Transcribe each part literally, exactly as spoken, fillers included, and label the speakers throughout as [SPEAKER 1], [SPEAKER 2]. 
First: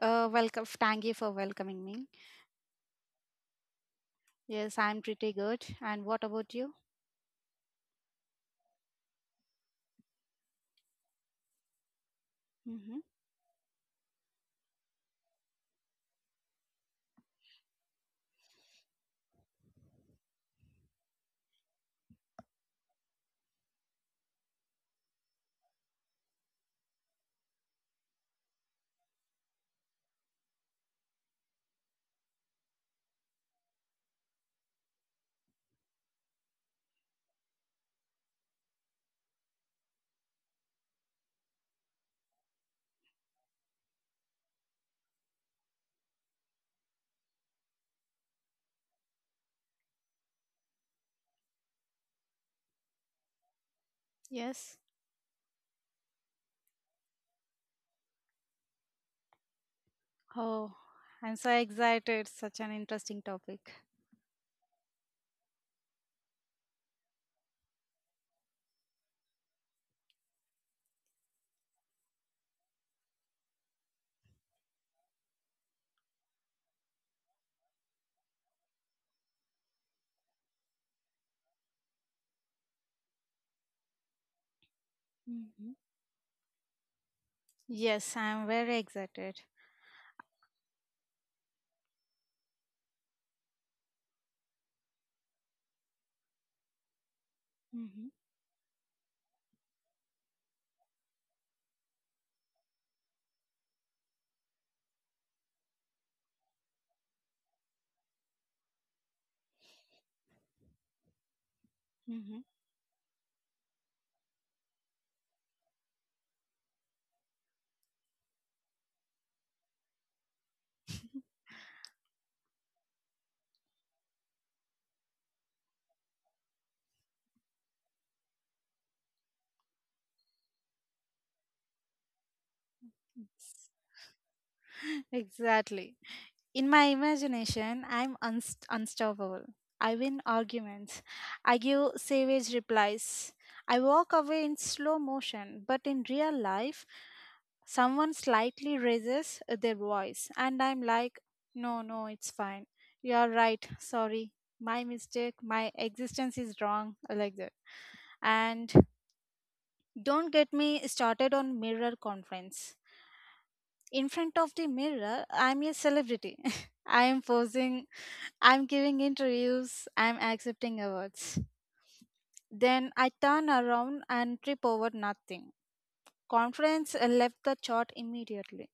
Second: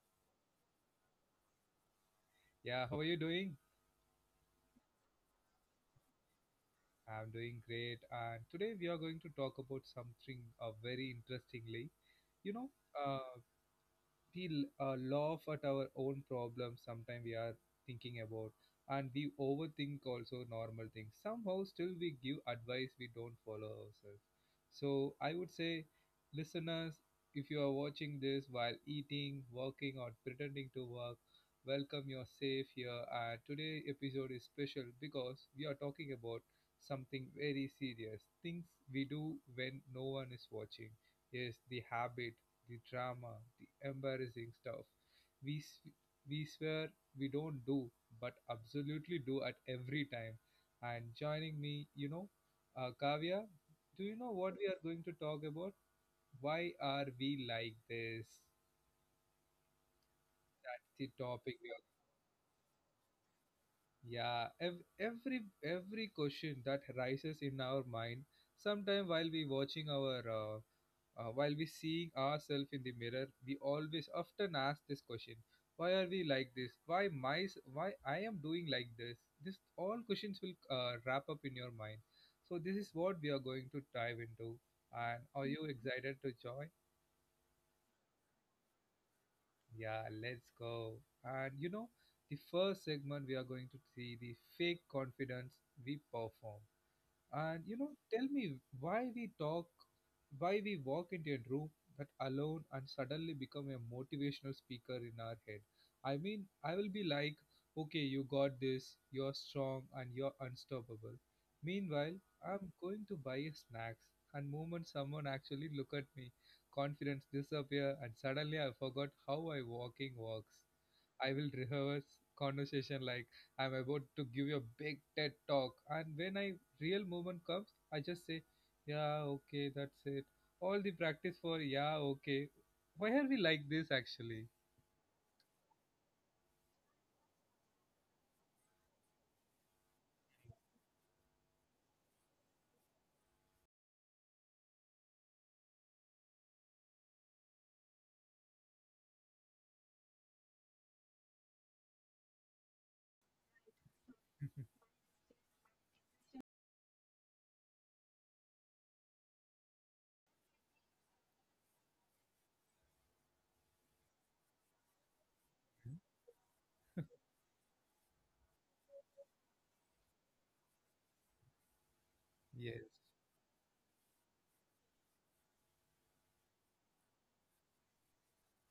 [SPEAKER 1] Uh, welcome. Thank you for welcoming me.
[SPEAKER 2] Yeah, how are you doing?
[SPEAKER 1] Yes, I'm pretty good. And what about you?
[SPEAKER 2] I'm doing great and today we are going to talk about something uh, very interestingly. You know,
[SPEAKER 1] Mm-hmm.
[SPEAKER 2] uh, we uh, laugh at our own problems, sometimes we are thinking about, and we overthink also normal things. Somehow still we give advice we don't follow ourselves. So I would say, listeners, if you are watching this while eating, working, or pretending to work, welcome, you're safe here. And today episode is special because we are talking about something very serious things we do when no one is watching. Is the habit, the drama, the embarrassing stuff we, s- we swear we don't do, but absolutely do at every time. And joining me, you know, uh, Kavya, do you know what we are
[SPEAKER 1] Yes.
[SPEAKER 2] going to talk about? Why are we like this?
[SPEAKER 1] Oh,
[SPEAKER 2] That's the
[SPEAKER 1] I'm
[SPEAKER 2] topic
[SPEAKER 1] so
[SPEAKER 2] we are.
[SPEAKER 1] excited. Such an interesting topic.
[SPEAKER 2] Yeah, ev- every every question that rises in our mind, sometime while we watching our uh, Uh, while we seeing ourselves in the mirror, we always often ask this question: why are we like this? Why my s- why I am doing like this? This all questions will uh, wrap up in your mind. So this is what we are going to dive into. And are you
[SPEAKER 1] Mm-hmm.
[SPEAKER 2] excited to join?
[SPEAKER 1] Yes, I'm very excited.
[SPEAKER 2] Yeah, let's go. And you know, the first segment we are going to see the fake confidence we perform. And you know,
[SPEAKER 1] Mm-hmm.
[SPEAKER 2] tell me why we talk, why we walk into a room that alone and suddenly become a motivational speaker in our head. I mean, I will be like, okay, you got this, you're strong and you're unstoppable. Meanwhile, I'm going to buy a snacks, and moment someone actually look at me, confidence disappear and suddenly I forgot how I walking walks. I will rehearse conversation like I'm about to give you a big TED talk. And when I real movement comes, I just say, yeah, okay, that's it. All the practice for yeah, okay. Why
[SPEAKER 1] Mm-hmm.
[SPEAKER 2] are we like this actually?
[SPEAKER 1] Exactly. In my imagination, I'm unst- unstoppable. I win arguments. I give savage replies. I walk away in slow motion, but in real life, someone slightly raises their voice, and I'm like, no, no, it's fine. You are right. Sorry. My mistake. My existence is wrong. Like that. And don't get me started on mirror conference, in front of the mirror I'm a celebrity. I am posing, I'm giving interviews, I'm accepting awards.
[SPEAKER 2] Yes.
[SPEAKER 1] Then I turn around and trip over nothing. Confidence uh, left the chart immediately.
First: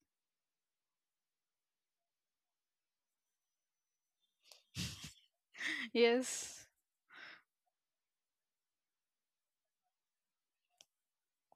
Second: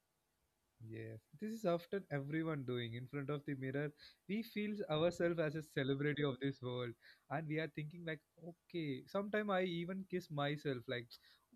[SPEAKER 2] Yes, this is often everyone doing in front of the mirror. We feel ourselves as a celebrity of this
[SPEAKER 1] Yes.
[SPEAKER 2] world, and we are thinking like, okay. Sometimes I even kiss myself, like,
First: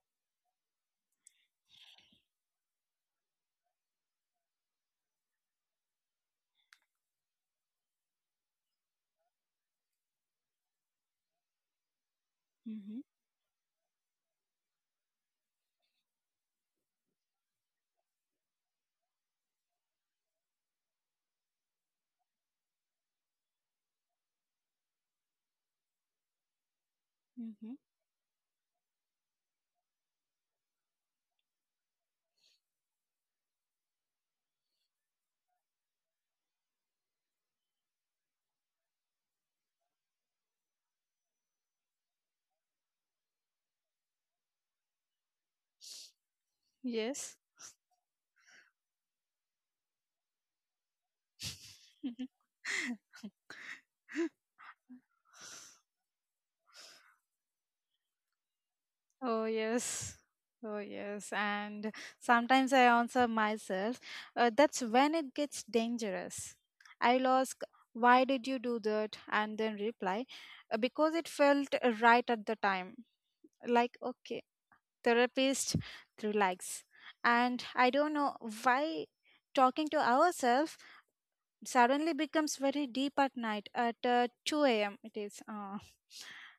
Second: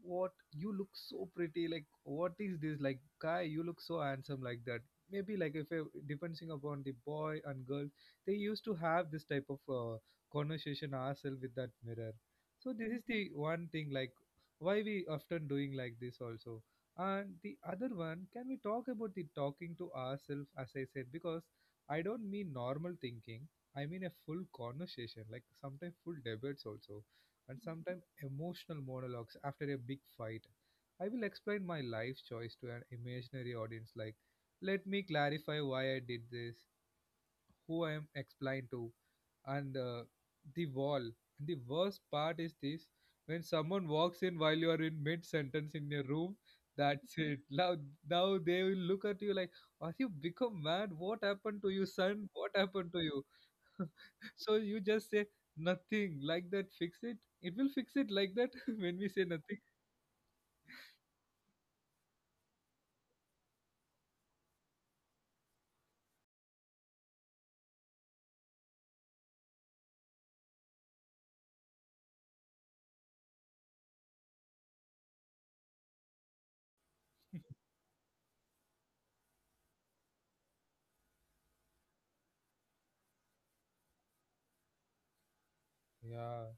[SPEAKER 2] what you look so pretty, like, what is this, like, guy, you look so handsome, like that. Maybe like if uh, depending upon the boy and girl, they used to have this type of uh, conversation ourselves with that mirror. So this
[SPEAKER 1] Mm-hmm.
[SPEAKER 2] is the one thing like why we often doing like this also. And the other one, can we talk about the talking to ourselves, as I said, because I don't mean normal thinking. I mean a full conversation, like sometimes full debates also, and
[SPEAKER 1] Mm-hmm.
[SPEAKER 2] sometimes emotional monologues after a big fight. I will explain my life choice to an imaginary audience, like, let me clarify why I did this, who I am explained to, and uh, the wall. And the worst part is this: when someone walks in while you are in mid sentence in your room, that's
[SPEAKER 1] Yes.
[SPEAKER 2] it. Now, now they will look at you like, "Are you become mad? What happened to you, son? What happened to you?" So you just say nothing like that. Fix it. It will fix it like that when we say
[SPEAKER 1] Oh,
[SPEAKER 2] nothing.
[SPEAKER 1] yes. Oh, yes. And sometimes I answer myself, uh, that's when it gets dangerous. I'll ask, why did you do that? And then reply, "Uh, because it felt uh, right at the time." Like, okay, therapist, relax. And I don't know why talking to ourselves suddenly becomes very deep at night at uh, two a m. It is. Uh,
[SPEAKER 2] Yeah.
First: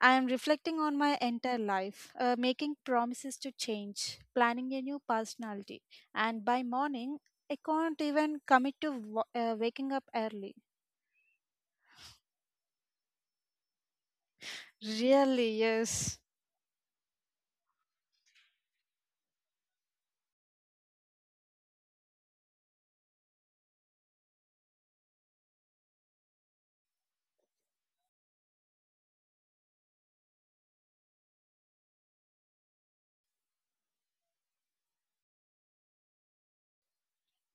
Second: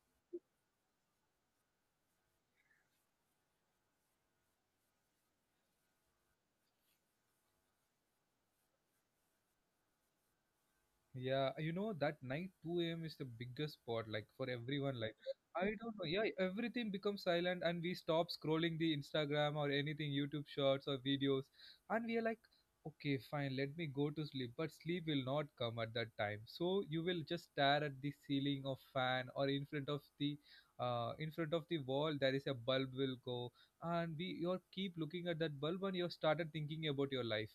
[SPEAKER 1] I am reflecting on my entire life, uh, making promises to change, planning a new personality, and by morning, I can't even commit to wa- uh, waking up early.
[SPEAKER 2] Yeah, you know that night two a m is the biggest spot like for everyone like
[SPEAKER 1] Really,
[SPEAKER 2] I don't know.
[SPEAKER 1] yes,
[SPEAKER 2] Yeah, everything becomes silent and we stop scrolling the Instagram or anything YouTube shorts or videos, and we are like, okay, fine, let me go to sleep, but sleep will not come at that time. So you will just stare at the ceiling of fan or in front of the uh in front of the wall there is a bulb will go, and we you keep looking at that bulb and you started thinking about your life,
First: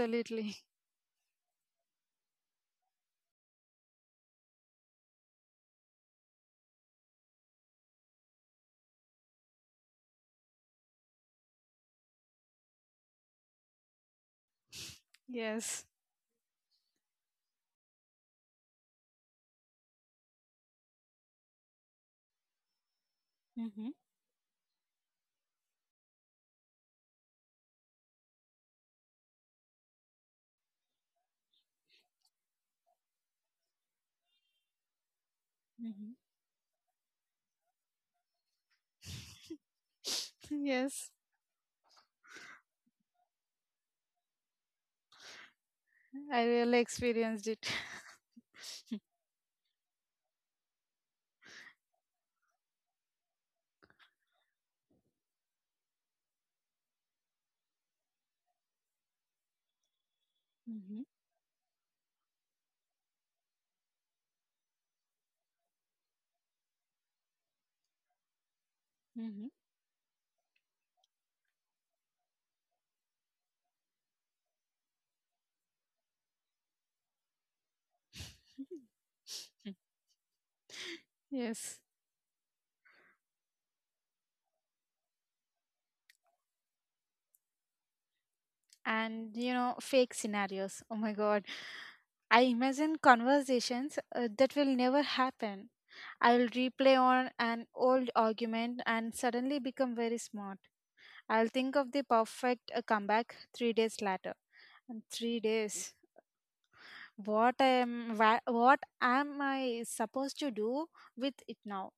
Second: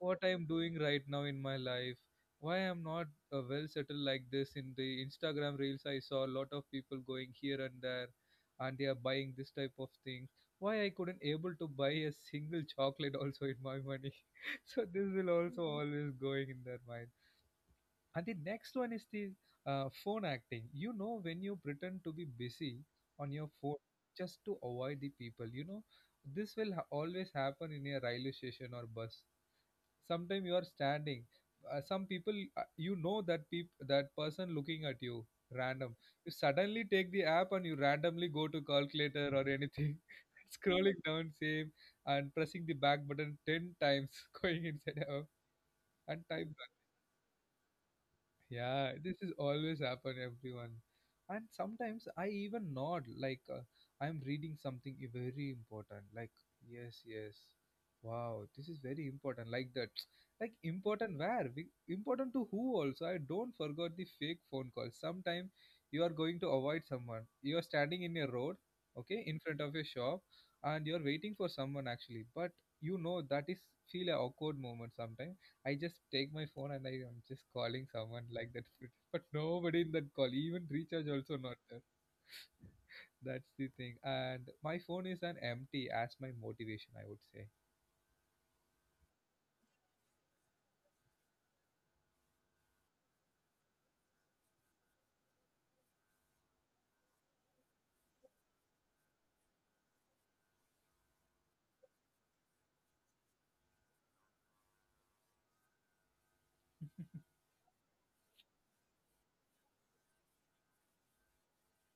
[SPEAKER 2] what I'm doing right now in my life, why I'm not uh, well settled like this. In the Instagram reels, I saw a lot of people going here and there, and they are buying this type of things. Why I couldn't able to buy a single chocolate also in my money. So this will also
[SPEAKER 1] yes.
[SPEAKER 2] always going in their mind. And the next one is the uh, phone acting. You know when you pretend to be busy on your phone
[SPEAKER 1] Mm-hmm.
[SPEAKER 2] just to avoid the people. You know this will ha- always happen in a railway station or bus. Sometimes you are standing. Uh, some people, uh, you know that peop- that person looking at you, random.
[SPEAKER 1] Mm-hmm.
[SPEAKER 2] You suddenly take the app and you randomly go to calculator or anything, scrolling
[SPEAKER 1] yes,
[SPEAKER 2] down same and pressing the back button ten times, going inside app and
[SPEAKER 1] I
[SPEAKER 2] type.
[SPEAKER 1] really experienced it.
[SPEAKER 2] Yeah, this is always happen everyone. And sometimes I even nod like uh, I'm reading something i- very important. Like, yes, yes. Wow, this is very important. Like that. Like
[SPEAKER 1] Mm-hmm.
[SPEAKER 2] important where? We- Important to who also? I don't forgot the fake phone call. Sometime you are going to avoid someone. You are standing in a road, okay, in
[SPEAKER 1] Mm-hmm.
[SPEAKER 2] front of a shop and you're waiting for someone actually. But you know that is feel a awkward moment sometimes. I just take my phone and I am just calling someone like that. fr- But nobody in that call, even recharge also not
[SPEAKER 1] yes.
[SPEAKER 2] there. That's the thing. And my phone is an empty as my motivation, I would
[SPEAKER 1] And you know, fake scenarios, oh my god, I imagine conversations uh, that will never happen. I'll replay on an old argument and suddenly become very smart. I'll think of the perfect uh, comeback three days later. And three days, what am wha- what am I supposed to do with it now?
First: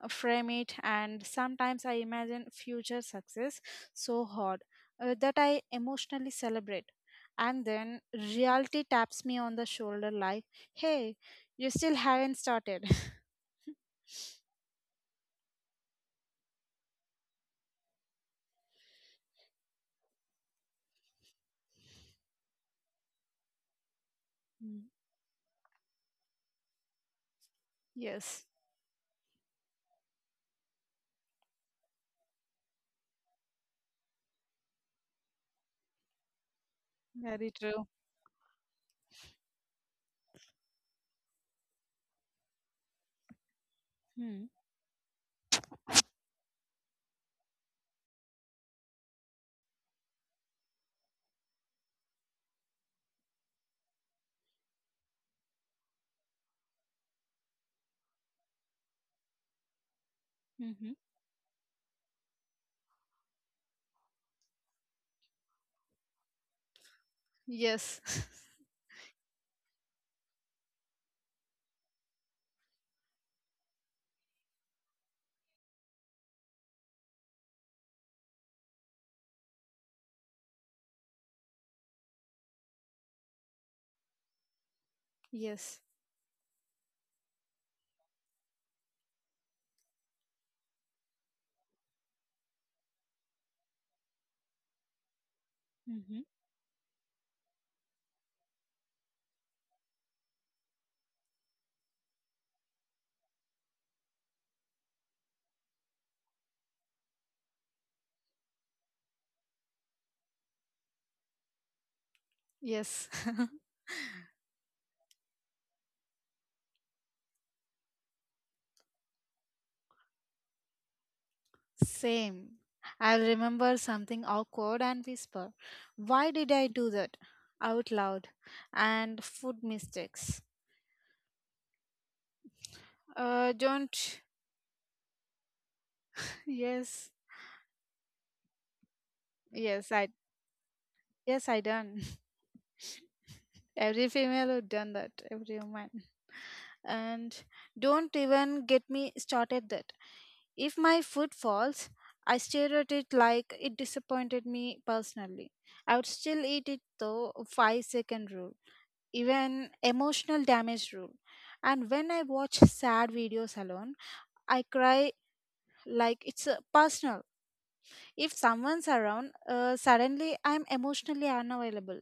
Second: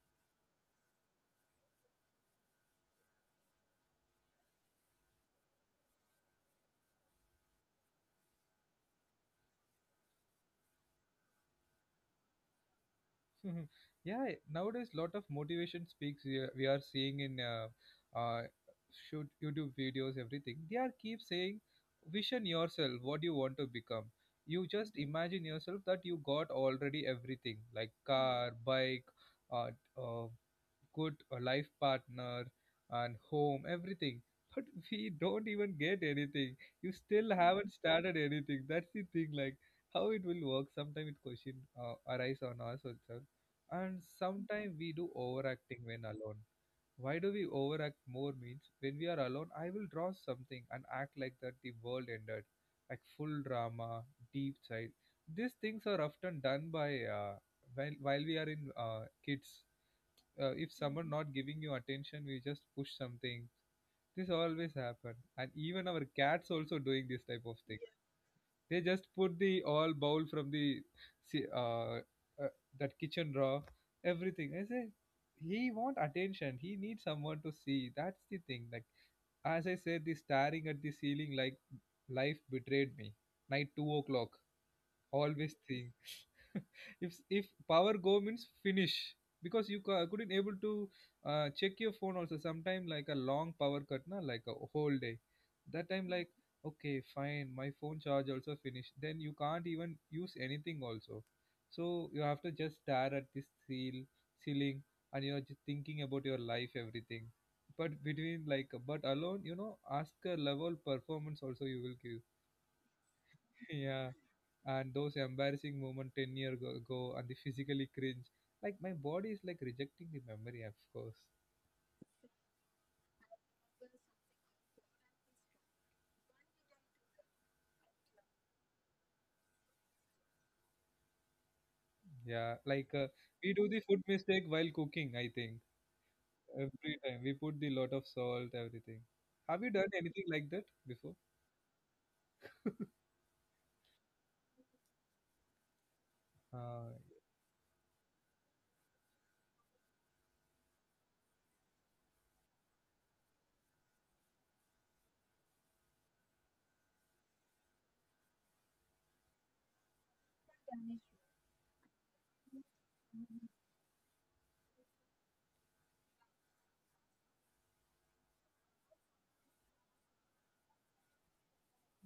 [SPEAKER 1] uh, Frame it. And sometimes I imagine future success so hard uh, that I emotionally celebrate. And then reality taps me on the shoulder like, hey, you still haven't started.
[SPEAKER 2] say. Yeah, nowadays lot of motivation speaks we are, we are seeing in uh, uh, shoot YouTube videos, everything. They are keep saying, vision yourself, what you want to become. You
[SPEAKER 1] Mm,
[SPEAKER 2] just imagine yourself that you got already everything like
[SPEAKER 1] yes,
[SPEAKER 2] car, bike, uh, uh, good a life partner and home, everything. But we don't even get anything. You still
[SPEAKER 1] very
[SPEAKER 2] haven't
[SPEAKER 1] true.
[SPEAKER 2] started anything. That's the thing. Like how it will work. Sometimes it question uh, arise on us also, and
[SPEAKER 1] Hmm.
[SPEAKER 2] sometimes we do overacting when alone. Why do we overact more? Means when we are alone, I will draw something and act like that the world ended, like full drama, deep side. These things are often done by uh, while while we are in uh, kids, uh, if
[SPEAKER 1] Mhm.
[SPEAKER 2] someone not giving you attention we just push something. This always happen, and even our cats also doing this type of thing.
[SPEAKER 1] Yes.
[SPEAKER 2] They just put the all bowl from the si- uh, uh, that kitchen drawer, everything I say. He want attention, he needs someone to see. That's the thing. Like as I said, the staring at the ceiling, like life betrayed me, night two o'clock, always
[SPEAKER 1] Yes.
[SPEAKER 2] thing. if if power go means finish, because you ca- couldn't able to uh, check your phone also sometime, like a long power cut na like a whole day, that time
[SPEAKER 1] Hmm.
[SPEAKER 2] like, okay fine, my phone charge also finished, then you can't even use anything also. So you have to just stare at this seal ceiling and you're just thinking about your life everything. But between like but alone you know, ask a level performance also you will give.
[SPEAKER 1] Yes.
[SPEAKER 2] Yeah. And those embarrassing moment ten year go ago and the physically cringe, like my body is like rejecting the memory. Of course.
[SPEAKER 1] Same. I'll remember something awkward and whisper, why did I do that? Out loud. And food mistakes.
[SPEAKER 2] Yeah, like uh, we
[SPEAKER 1] Uh,
[SPEAKER 2] do the food
[SPEAKER 1] don't.
[SPEAKER 2] mistake while cooking I think, every
[SPEAKER 1] Yes.
[SPEAKER 2] time we put the lot of salt everything. Have you
[SPEAKER 1] Yes,
[SPEAKER 2] done
[SPEAKER 1] I.
[SPEAKER 2] anything like that before?
[SPEAKER 1] Yes, I done. Every female would done that. Every woman.
[SPEAKER 2] uh,
[SPEAKER 1] And don't even get me started that. If my food falls, I stare at it like it disappointed me personally. I would still eat it though. Five second rule, even emotional damage rule. And when I watch sad videos alone, I cry like it's uh, personal. If someone's around, uh, suddenly I'm emotionally unavailable.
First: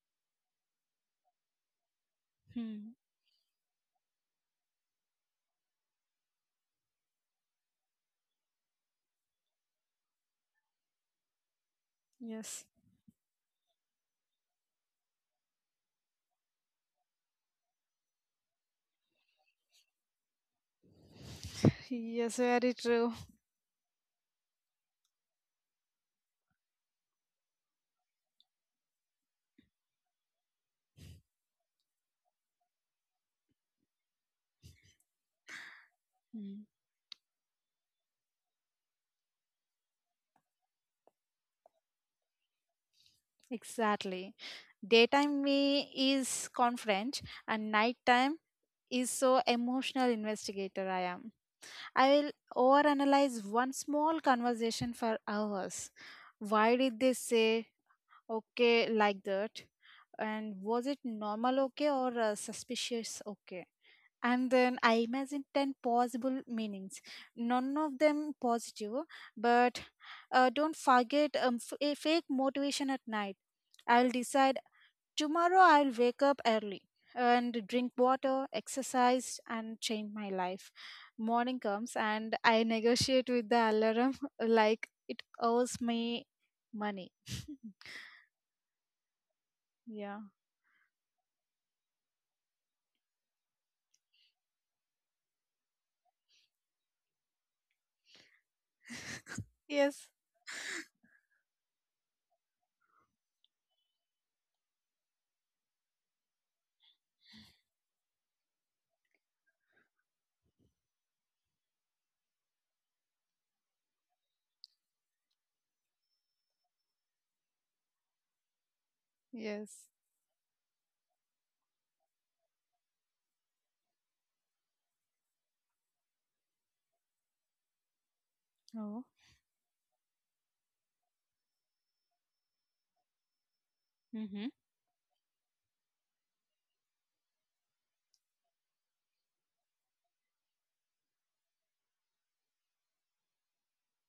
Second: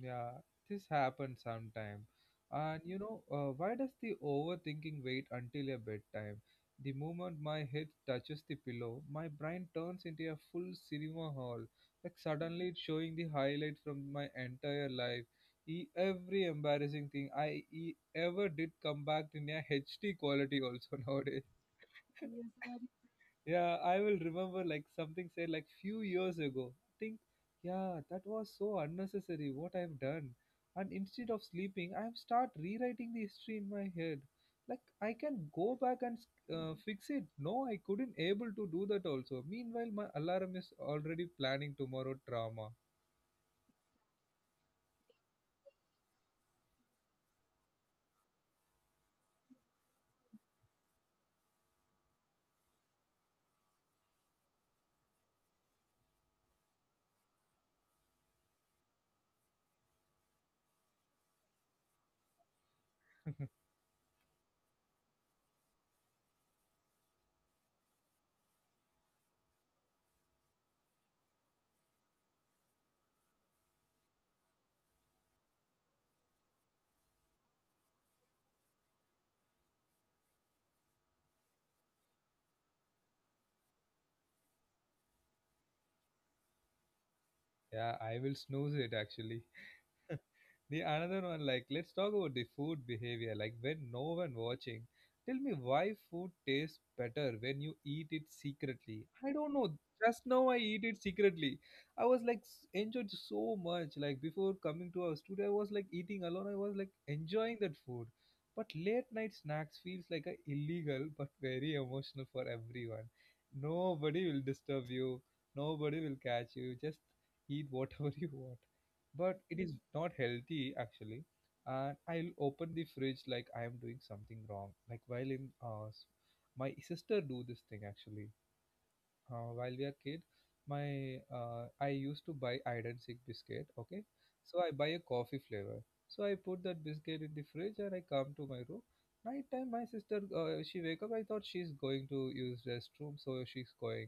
[SPEAKER 2] Yeah, this happens sometime. And
[SPEAKER 1] Hmm.
[SPEAKER 2] you know, uh, why does the overthinking wait until a bedtime? The moment my head touches the pillow, my brain turns into a full cinema hall, like
[SPEAKER 1] Yes.
[SPEAKER 2] suddenly it's showing the highlight from my entire life. E- every embarrassing thing I e- ever did come back in a H D quality also nowadays.
[SPEAKER 1] Yes, very true.
[SPEAKER 2] Yeah, I will remember like something said like few years ago. Think, yeah, that was so unnecessary what I've done. And instead of sleeping, I've start rewriting the history in my head. Like I can go back and
[SPEAKER 1] Hmm.
[SPEAKER 2] uh, fix it. No, I couldn't able to do that also. Meanwhile, my alarm is already planning tomorrow drama.
[SPEAKER 1] Exactly. Daytime me is confident, and nighttime is so emotional investigator I am. I will overanalyze one small conversation for hours. Why did they say okay like that? And was it normal okay or uh, suspicious okay? And then I imagined ten possible meanings, none of them positive. But uh, don't forget um, f- a fake motivation at night. I'll decide tomorrow I'll wake up early and drink water, exercise, and change my life. Morning comes and I negotiate with the alarm like it owes me money.
[SPEAKER 2] Yeah, I will snooze it actually.
[SPEAKER 1] Yeah.
[SPEAKER 2] The another one, like, let's talk about the food behavior. Like, when no one watching, tell me why food tastes better when you eat it secretly. I don't know.
[SPEAKER 1] Yes.
[SPEAKER 2] Just now I eat it secretly. I was like s- enjoyed so much. Like before coming to our studio, I was like eating alone. I was like enjoying that food. But late night snacks feels like a illegal but very emotional for everyone. Nobody will disturb you. Nobody will catch you. Just eat whatever you want, but it
[SPEAKER 1] Yes.
[SPEAKER 2] is not healthy actually. And I'll open the fridge like I am doing something wrong, like while in uh, s- my sister do this thing actually.
[SPEAKER 1] Oh.
[SPEAKER 2] Uh, while we are kid, my uh, I used to buy iron sick biscuit, okay?
[SPEAKER 1] Mm-hmm.
[SPEAKER 2] So I buy a coffee flavor. So I put that biscuit in the fridge and I come to my room. Night time, my sister, uh, she wake up. I thought she's going to use restroom, so she's going.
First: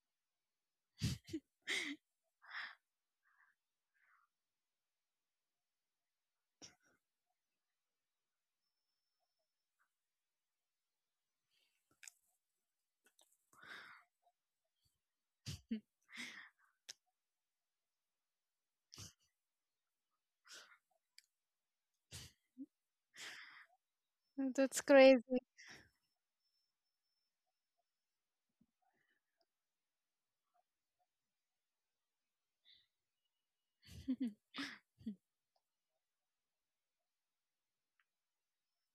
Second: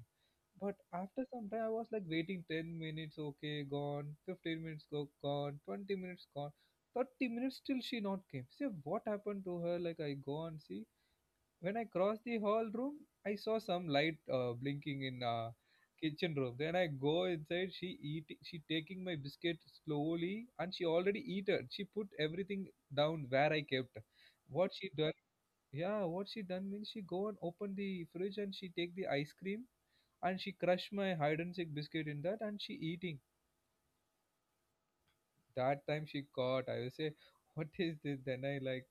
[SPEAKER 2] But after some time, I was like waiting. ten minutes, okay, gone. fifteen minutes go, gone. twenty minutes gone. thirty minutes, till she not came. See what happened to her, like I go and see. When I crossed the hall room, I saw some light uh, blinking in uh, kitchen room. Then I go inside. She eat. She taking my biscuit slowly, and she already eat it. She put everything down where I kept. What
[SPEAKER 1] That's
[SPEAKER 2] she done?
[SPEAKER 1] crazy.
[SPEAKER 2] Yeah, what she done means she go and open the fridge and she take the ice cream and she crush my hide and seek biscuit in that and she eating. That time she caught, I will say, what is this? Then I like,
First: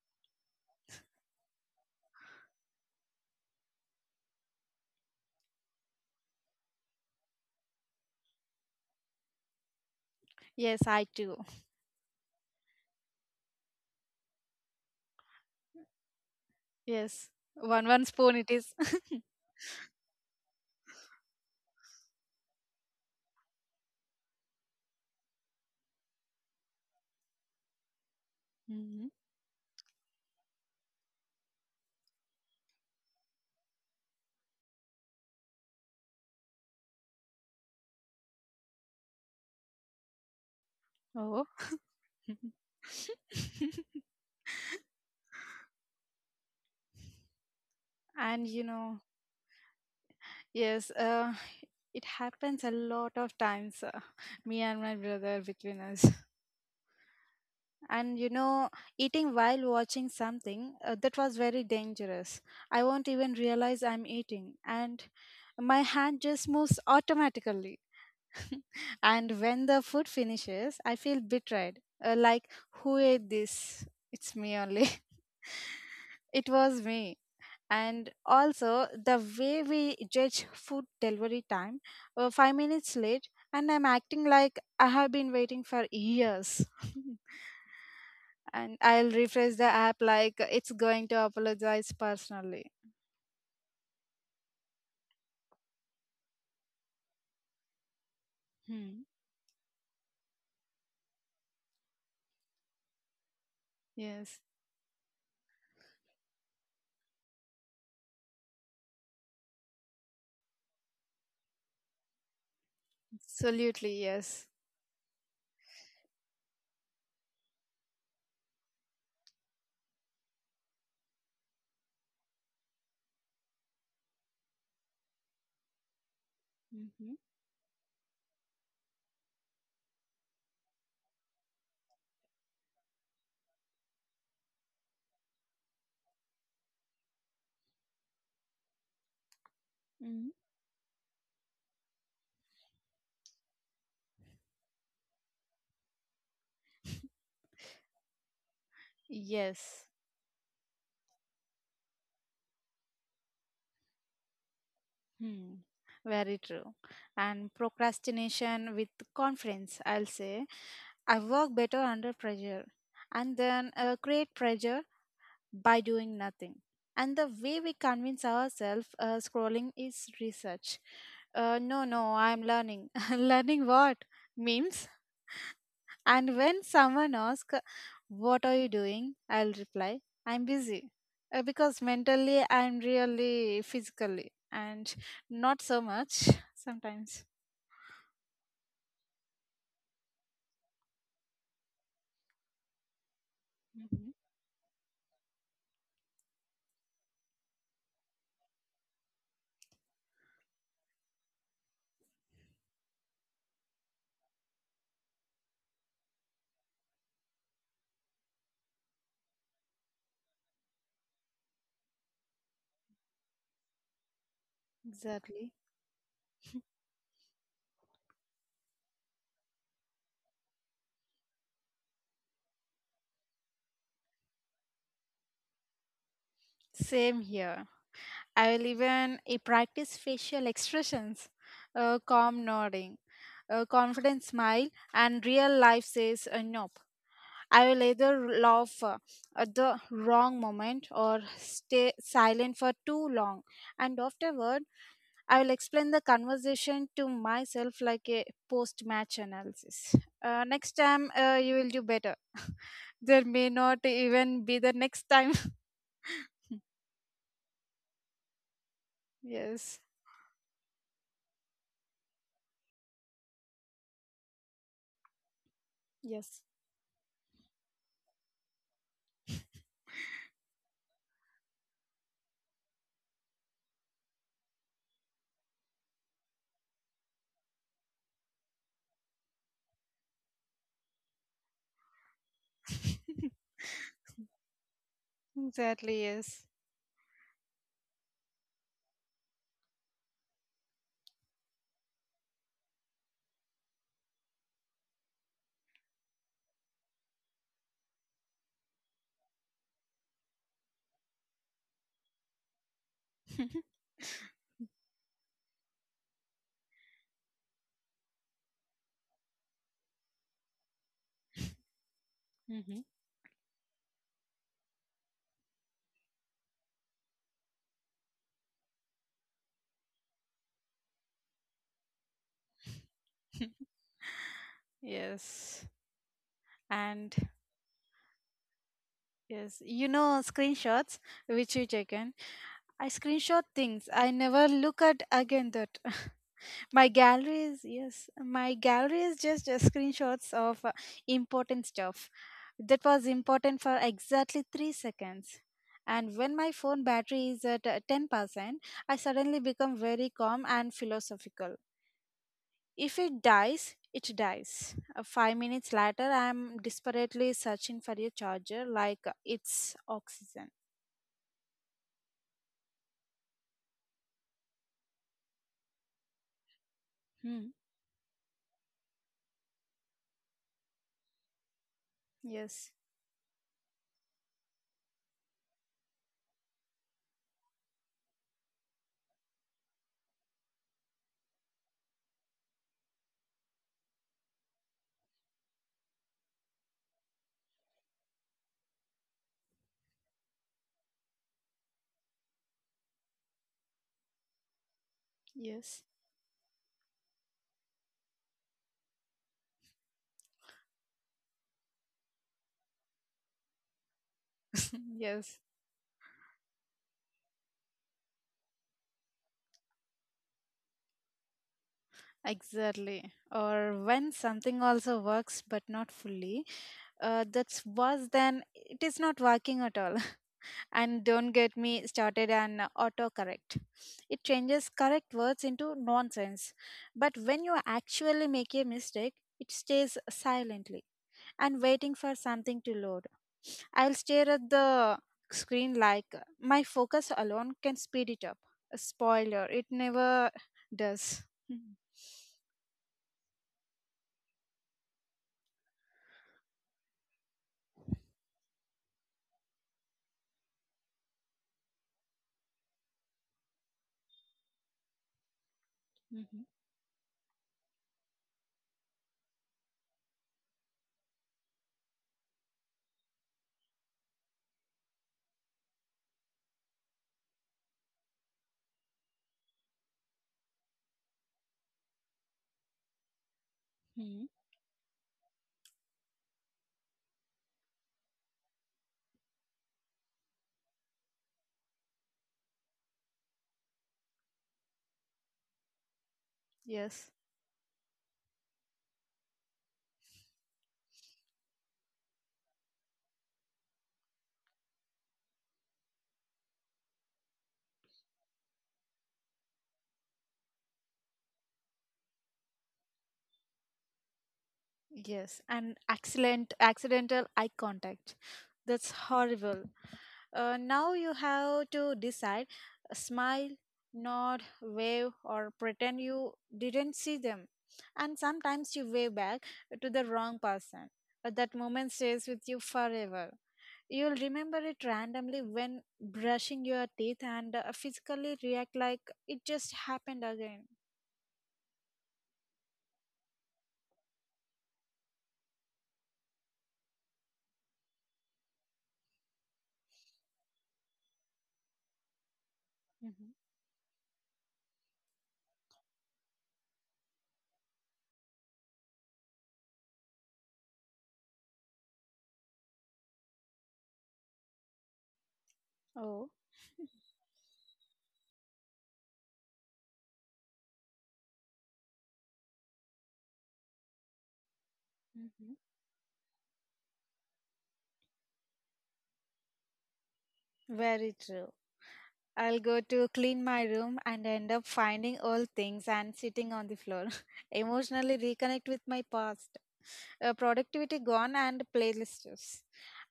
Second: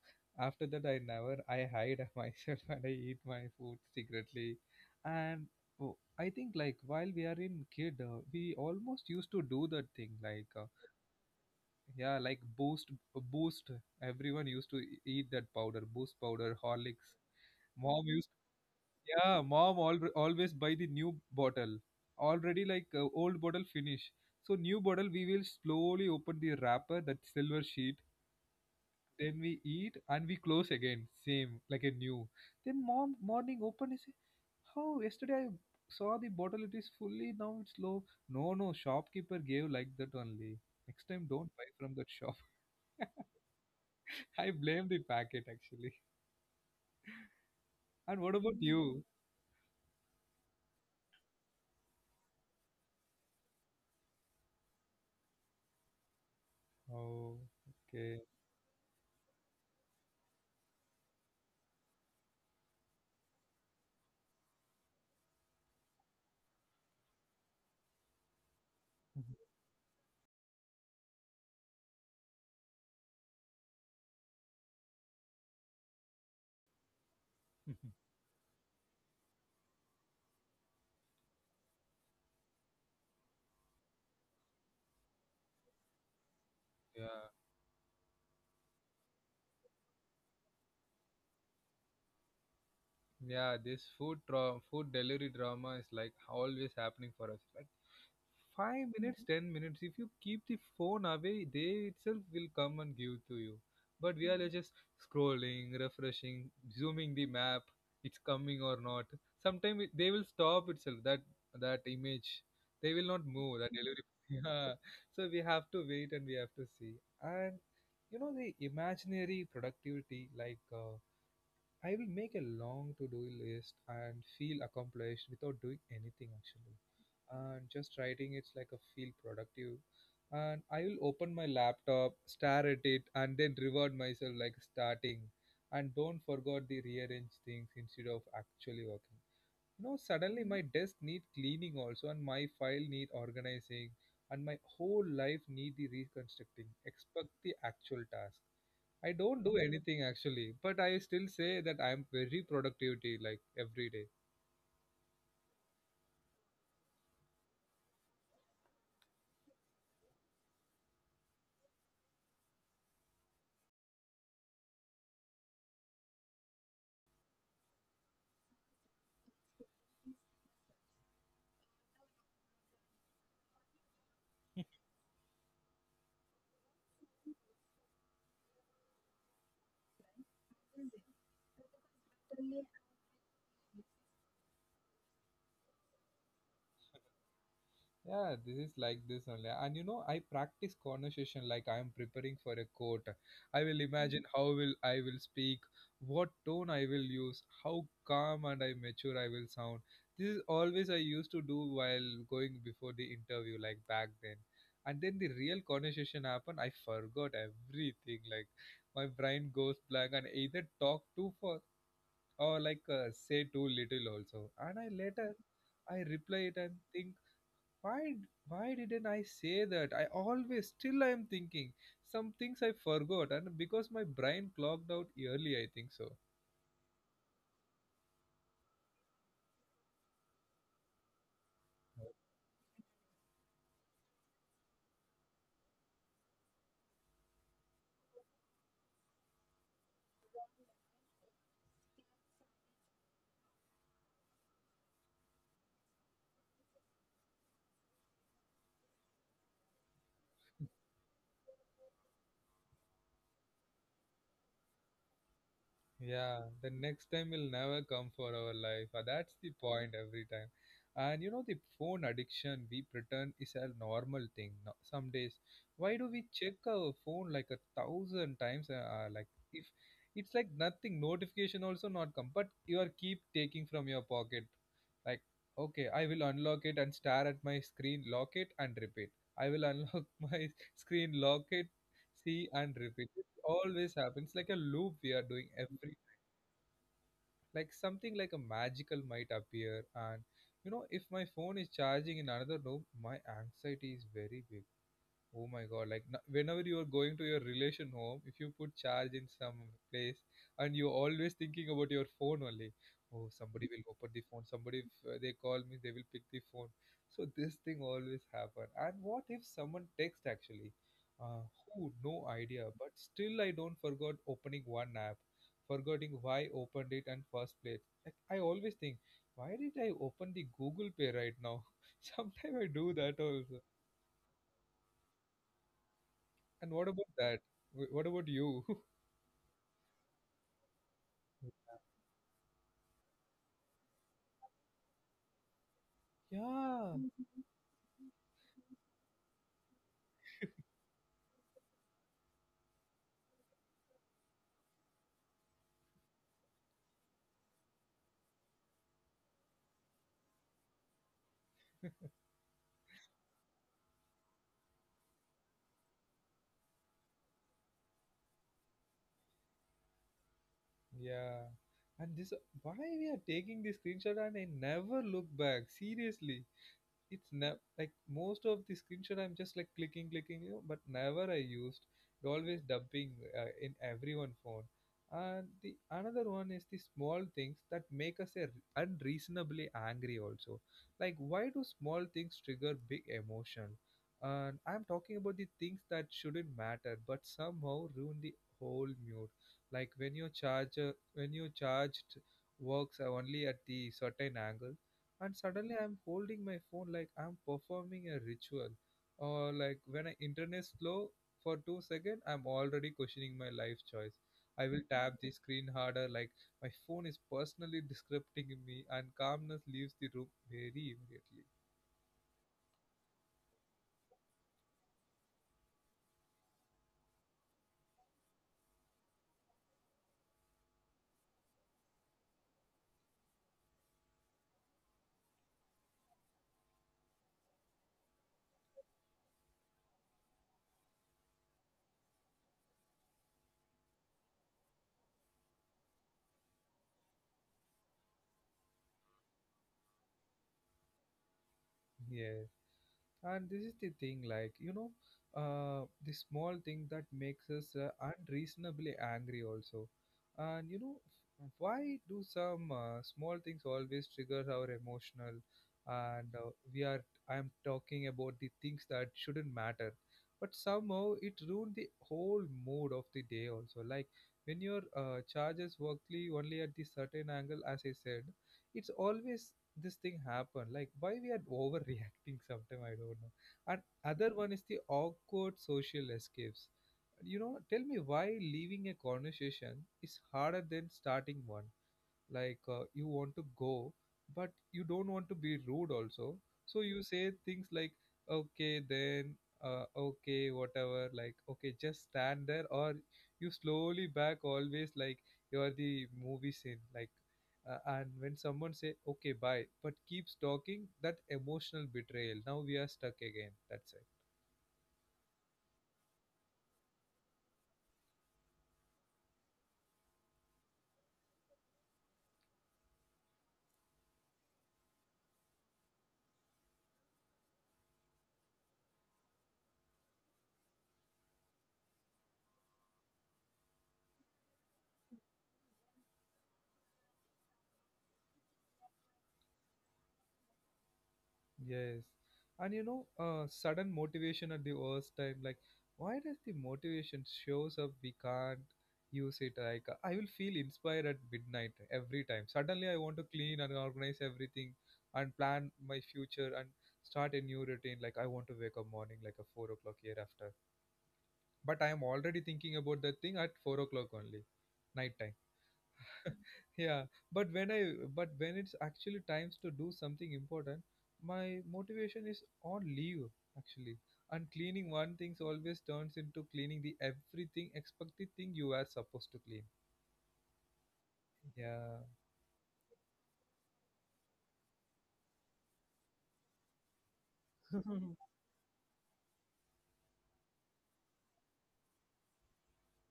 [SPEAKER 2] after that I never I hide myself and I eat my food secretly. And oh, I think like while we are in kid, uh, we almost used to do that thing, like uh,
[SPEAKER 1] Yes, I too.
[SPEAKER 2] yeah, like boost. Boost, everyone used to e- eat that powder, boost powder, horlicks.
[SPEAKER 1] Yes. One one
[SPEAKER 2] Mom used
[SPEAKER 1] spoon it is.
[SPEAKER 2] Yeah, mom al- always buy the new bottle. Already like uh, old bottle finish. So new bottle we will slowly open the wrapper, that silver sheet.
[SPEAKER 1] Mhm.
[SPEAKER 2] Then we eat and we close again, same like a new. Then mom morning open is, how yesterday I saw the bottle it is fully, now it's low. No, no, shopkeeper gave like that only. Next time
[SPEAKER 1] Oh.
[SPEAKER 2] don't buy from that shop. I blame the packet actually. And what
[SPEAKER 1] And
[SPEAKER 2] about
[SPEAKER 1] you know,
[SPEAKER 2] you?
[SPEAKER 1] yes. Uh it happens a lot of times, uh, me and my brother between us.
[SPEAKER 2] Oh,
[SPEAKER 1] And
[SPEAKER 2] okay.
[SPEAKER 1] you know, eating while watching something uh, that was very dangerous. I won't even realize I'm eating, and my hand just moves automatically. And when the food finishes, I feel betrayed. Uh, like, who ate this? It's me only. It was me. And also, the way we judge food delivery time, uh, five minutes late, and I'm acting like I have been waiting for years.
[SPEAKER 2] Yeah.
[SPEAKER 1] And I'll refresh the app like it's going to apologize personally.
[SPEAKER 2] Yeah, this food tra- food delivery drama is like always happening for us. Like five
[SPEAKER 1] Hmm.
[SPEAKER 2] minutes, ten minutes. If you keep the phone away, they itself will come and give to you. But we are
[SPEAKER 1] Yes,
[SPEAKER 2] like just scrolling, refreshing, zooming the map. It's coming or not. Sometimes they will stop itself. That that image, they will not move. That
[SPEAKER 1] absolutely,
[SPEAKER 2] delivery.
[SPEAKER 1] yes.
[SPEAKER 2] Yeah. So we have to wait and we have to see. And you know the imaginary productivity, like. Uh, I will make a long to do list and feel accomplished without doing anything actually.
[SPEAKER 1] Mm-hmm.
[SPEAKER 2] And just writing it's like a feel productive. And I will open my laptop, stare at it, and then reward myself like starting. And don't forget the rearrange things instead of actually working. You know,
[SPEAKER 1] Hmm.
[SPEAKER 2] suddenly my desk need cleaning also, and my file need organizing, and my whole life need the reconstructing. Expect the actual task, I don't do
[SPEAKER 1] Yes.
[SPEAKER 2] anything actually, but I still say that I am very productivity like every day.
[SPEAKER 1] Hmm. Very true. And procrastination with conference, I'll say. I work better under pressure and then uh, create pressure by doing nothing. And the way we convince ourselves uh, scrolling is research. Uh, no, no, I'm learning. Learning what? Memes? And when someone asks, what are you doing? I'll reply, I'm busy. Uh, Because mentally, I'm really physically, and not so much sometimes.
[SPEAKER 2] Yeah, this is like this only. And you know, I practice conversation like I am preparing for a court. I will
[SPEAKER 1] Mhm.
[SPEAKER 2] imagine how will I will speak, what tone I will use, how calm and I mature I will sound. This is always I used to do while going before the interview like back then. And then the real conversation happened, I forgot everything, like my brain goes blank and either talk too for, or like uh, say too little also. And I later
[SPEAKER 1] Exactly.
[SPEAKER 2] I reply it and think, why why didn't I say that? I always still I am thinking, some things I forgot, and because my brain clocked out early, I think so.
[SPEAKER 1] Same here. I'll even I practice facial expressions, uh, calm nodding, a confident smile, and real life says uh, nope. I will either laugh uh, at the wrong moment or stay silent for too long, and afterward, I will explain the conversation to myself like a post match analysis. Uh, next time, uh, you will do better. There may not even be the next time.
[SPEAKER 2] Yeah, the next time will never come for our life. Uh, That's the
[SPEAKER 1] Yes,
[SPEAKER 2] point every time. And you know, the phone addiction we pretend is a normal thing, no, some days. Why do we
[SPEAKER 1] yes.
[SPEAKER 2] check our phone like a thousand times? Uh, uh, like, if it's like nothing, notification also not come, but you are keep taking from your pocket. Like, okay, I will unlock it and stare at my screen, lock it and repeat. I will unlock my screen, lock it, see and repeat. It always happens like a loop we are doing every,
[SPEAKER 1] Exactly, yes.
[SPEAKER 2] like something like a magical might appear. And you know, if my phone is charging in another room, my anxiety is very big. Oh my god, like n- whenever you are going to your relation home, if you put charge in some place, and you're always thinking about your phone only, oh, somebody will open the phone, somebody, if uh, they call me, they will pick the phone. So this thing always happen. And what if someone text actually? Uh, who, no idea,
[SPEAKER 1] Mhm.
[SPEAKER 2] but still I don't forgot opening one app, forgetting why opened it and first place. Like I always think, why did I open the Google Pay right now? Sometimes I do that also.
[SPEAKER 1] yes.
[SPEAKER 2] And what about
[SPEAKER 1] And
[SPEAKER 2] that? Wh- What about you?
[SPEAKER 1] yes, you know screenshots which you taken. I screenshot things. I never look at again that. My
[SPEAKER 2] Yeah,
[SPEAKER 1] gallery is, yes, my gallery is just uh, screenshots of uh, important stuff that was important for exactly three seconds. And when my phone battery is at uh, ten percent, I suddenly become very calm and philosophical. If it dies, it dies. Uh, five minutes later, I am desperately searching for a charger like uh, it's oxygen.
[SPEAKER 2] yeah. And this, why we are taking this screenshot and I never look back? Seriously, it's
[SPEAKER 1] Hmm.
[SPEAKER 2] never like most of the screenshot I'm just like clicking, clicking, you know, but never I used, it always
[SPEAKER 1] Yes,
[SPEAKER 2] dumping uh, in everyone phone. And the another one is the small things that make us a, unreasonably angry also, like why do small things trigger big emotion? And I'm talking about the things that shouldn't matter but somehow ruin the whole mood, like when your charger, when your charged works are only at the certain angle, and suddenly
[SPEAKER 1] yes,
[SPEAKER 2] I'm holding my phone like I'm performing a ritual. Or like when I internet slow for two seconds, I'm already questioning my life choice. I will tap the
[SPEAKER 1] yes,
[SPEAKER 2] screen harder like my phone is personally disrupting me, and calmness leaves the room very immediately.
[SPEAKER 1] exactly. Or when something also works but not fully, uh, that's worse than it is not working at all. And don't get me started on autocorrect. It changes correct words into nonsense. But when you actually make a mistake, it stays silently and waiting for something to load. I'll stare at the screen like my focus alone can speed it up. Spoiler, it never does. Mhm.
[SPEAKER 2] Yeah, and this is the thing, like, you know, uh, the small thing that makes us uh, unreasonably angry also. And you know, f- why do some uh, small things always trigger our emotional? And
[SPEAKER 1] Mhm.
[SPEAKER 2] uh, we are I'm talking about the things that shouldn't matter but somehow it ruined the whole mood of the day also, like when your uh, charges workly only at the certain angle, as I said. It's always this thing happen, like why we are overreacting? Sometime I don't know. And
[SPEAKER 1] Mhm.
[SPEAKER 2] other one is the awkward social escapes. You know, tell me why leaving a conversation is harder than starting one. Like uh, you want to go but you don't want to be rude also. So you
[SPEAKER 1] Yes,
[SPEAKER 2] say things like, okay then, uh, okay whatever, like okay, just stand there. Or you slowly back always like you are the movie scene, like uh, and when someone say okay bye but keeps talking, that emotional betrayal, now we are stuck again, that's it.
[SPEAKER 1] yes, and accident, accidental eye contact. That's horrible. Uh, now you have to decide, smile, nod, wave, or pretend you didn't see them. And sometimes you wave back to the wrong person, but that moment stays with you forever. You'll remember it randomly when brushing your teeth and uh, physically react like it just happened again.
[SPEAKER 2] Yes. And you know, uh, sudden motivation at the worst time. Like, why does the motivation shows up? We can't use it. Like, I will feel inspired at midnight every time. Suddenly, I want to
[SPEAKER 1] Mm-hmm.
[SPEAKER 2] clean and organize everything and plan my future and start a new routine. Like, I want to wake up morning like a four o'clock year after. But I am already thinking about that thing at four o'clock only, night time.
[SPEAKER 1] Oh.
[SPEAKER 2] Yeah, but when i but when it's actually times to do something important, my motivation is on leave actually. And cleaning one things
[SPEAKER 1] Mhm.
[SPEAKER 2] always turns into cleaning the everything expected thing you are supposed to clean.
[SPEAKER 1] Very true.
[SPEAKER 2] Yeah.
[SPEAKER 1] I'll go to clean my room and end up finding old things and sitting on the floor. Emotionally reconnect with my past. Uh, productivity gone and playlists.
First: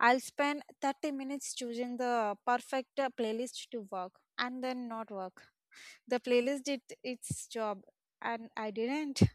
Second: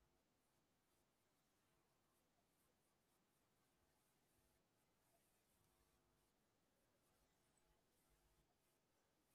[SPEAKER 1] I'll spend thirty minutes choosing the perfect uh, playlist to work and then not work. The playlist did its job and I didn't.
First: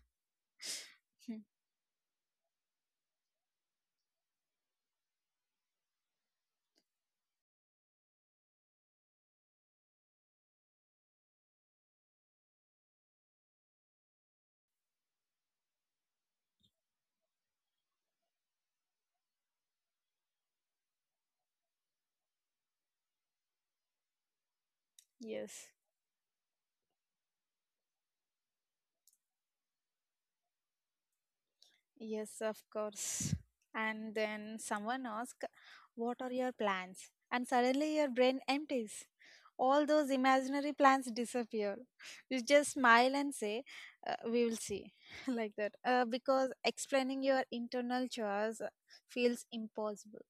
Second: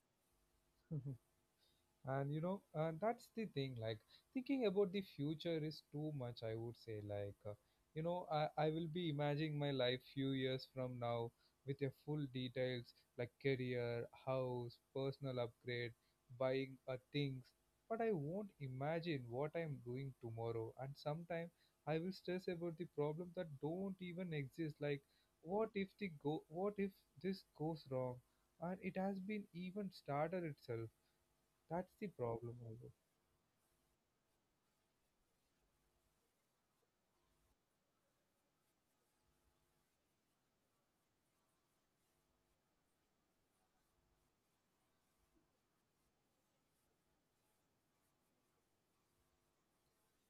[SPEAKER 1] Hmm.
[SPEAKER 2] And you know, uh, that's the thing, like thinking about the future is too much, I would say, like uh, you know, I, I will be imagining my life few years from now with a full details, like career, house, personal upgrade, buying uh, things. But I won't imagine what I'm doing tomorrow. And sometimes I will stress about the problem that don't even exist, like
[SPEAKER 1] Yes,
[SPEAKER 2] what if the go what if this goes wrong, and it has been even started itself. That's the
[SPEAKER 1] yes,
[SPEAKER 2] problem,
[SPEAKER 1] of
[SPEAKER 2] also.
[SPEAKER 1] course. And then someone asks, what are your plans? And suddenly your brain empties. All those imaginary plans disappear. You just smile and say, uh, we will see, like that. Uh, because explaining your internal chores feels impossible.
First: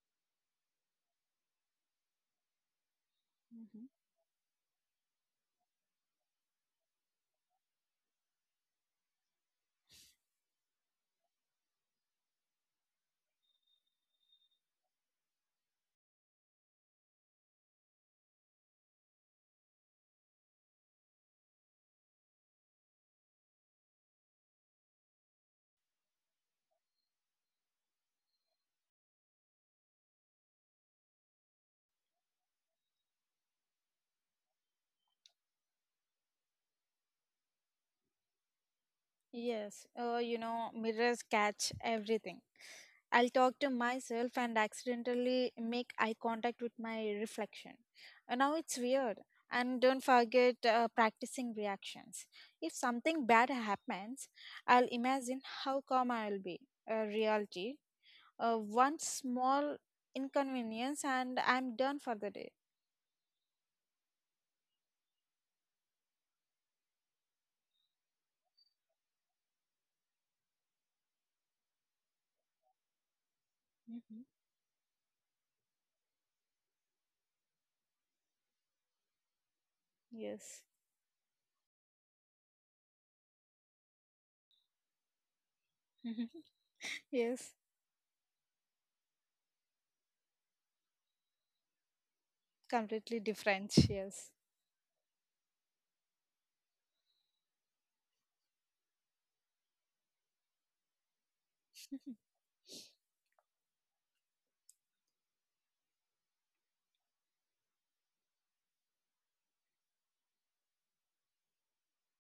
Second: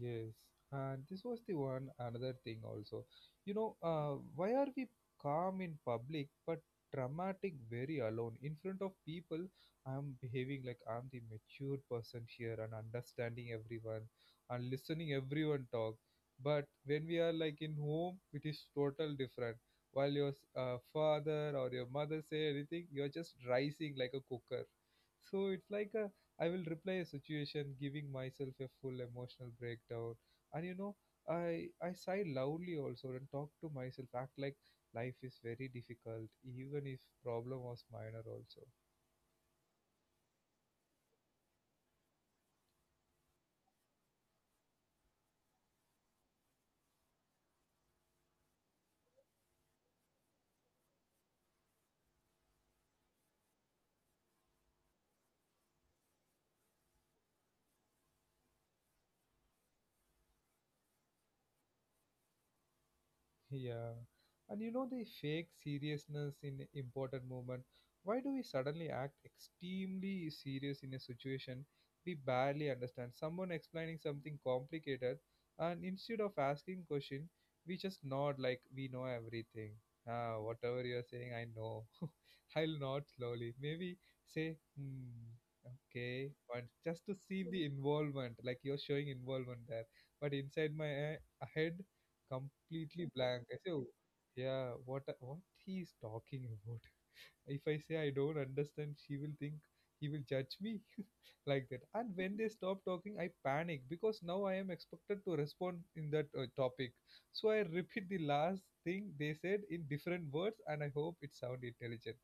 [SPEAKER 2] Yes, and this was the one another thing also. You know,
[SPEAKER 1] Mhm.
[SPEAKER 2] uh, why are we calm in public but dramatic very alone in front of people? I'm behaving like I'm the matured person here and understanding everyone and listening everyone talk. But when we are like in home, it is total different. While your s- uh, father or your mother say anything, you're just rising like a cooker. So it's like a, I will replay a situation, giving myself a full emotional breakdown. And you know, I I sigh loudly also and talk to myself, act like life is very difficult, even if problem was minor also.
[SPEAKER 1] Yes, uh, you know, mirrors catch everything. I'll talk to myself and accidentally make eye contact with my reflection. Uh, Now it's weird. And don't forget uh, practicing reactions. If something bad happens, I'll imagine how calm I'll be. Uh, reality, uh, one small inconvenience, and I'm done for the day.
[SPEAKER 2] Yeah. And you know the fake seriousness in important moment. Why do we suddenly act extremely serious in a situation we barely understand? Someone explaining
[SPEAKER 1] Hmm.
[SPEAKER 2] something complicated, and instead of asking question, we just nod like we know everything. Ah,
[SPEAKER 1] Yes.
[SPEAKER 2] whatever you're saying, I know. I'll nod slowly. Maybe say, hmm, okay, but just to see
[SPEAKER 1] Yes.
[SPEAKER 2] the involvement, like you're showing involvement there. But inside my eh, head, completely
[SPEAKER 1] Completely
[SPEAKER 2] blank. I say,
[SPEAKER 1] different.
[SPEAKER 2] "Oh,
[SPEAKER 1] Yes.
[SPEAKER 2] yeah, what what he is talking about? If I say I don't understand, she will think he will judge me like that." And when they stop talking, I panic because now I am expected to respond in that uh, topic. So I repeat the last thing they said in different words, and I hope it sound intelligent.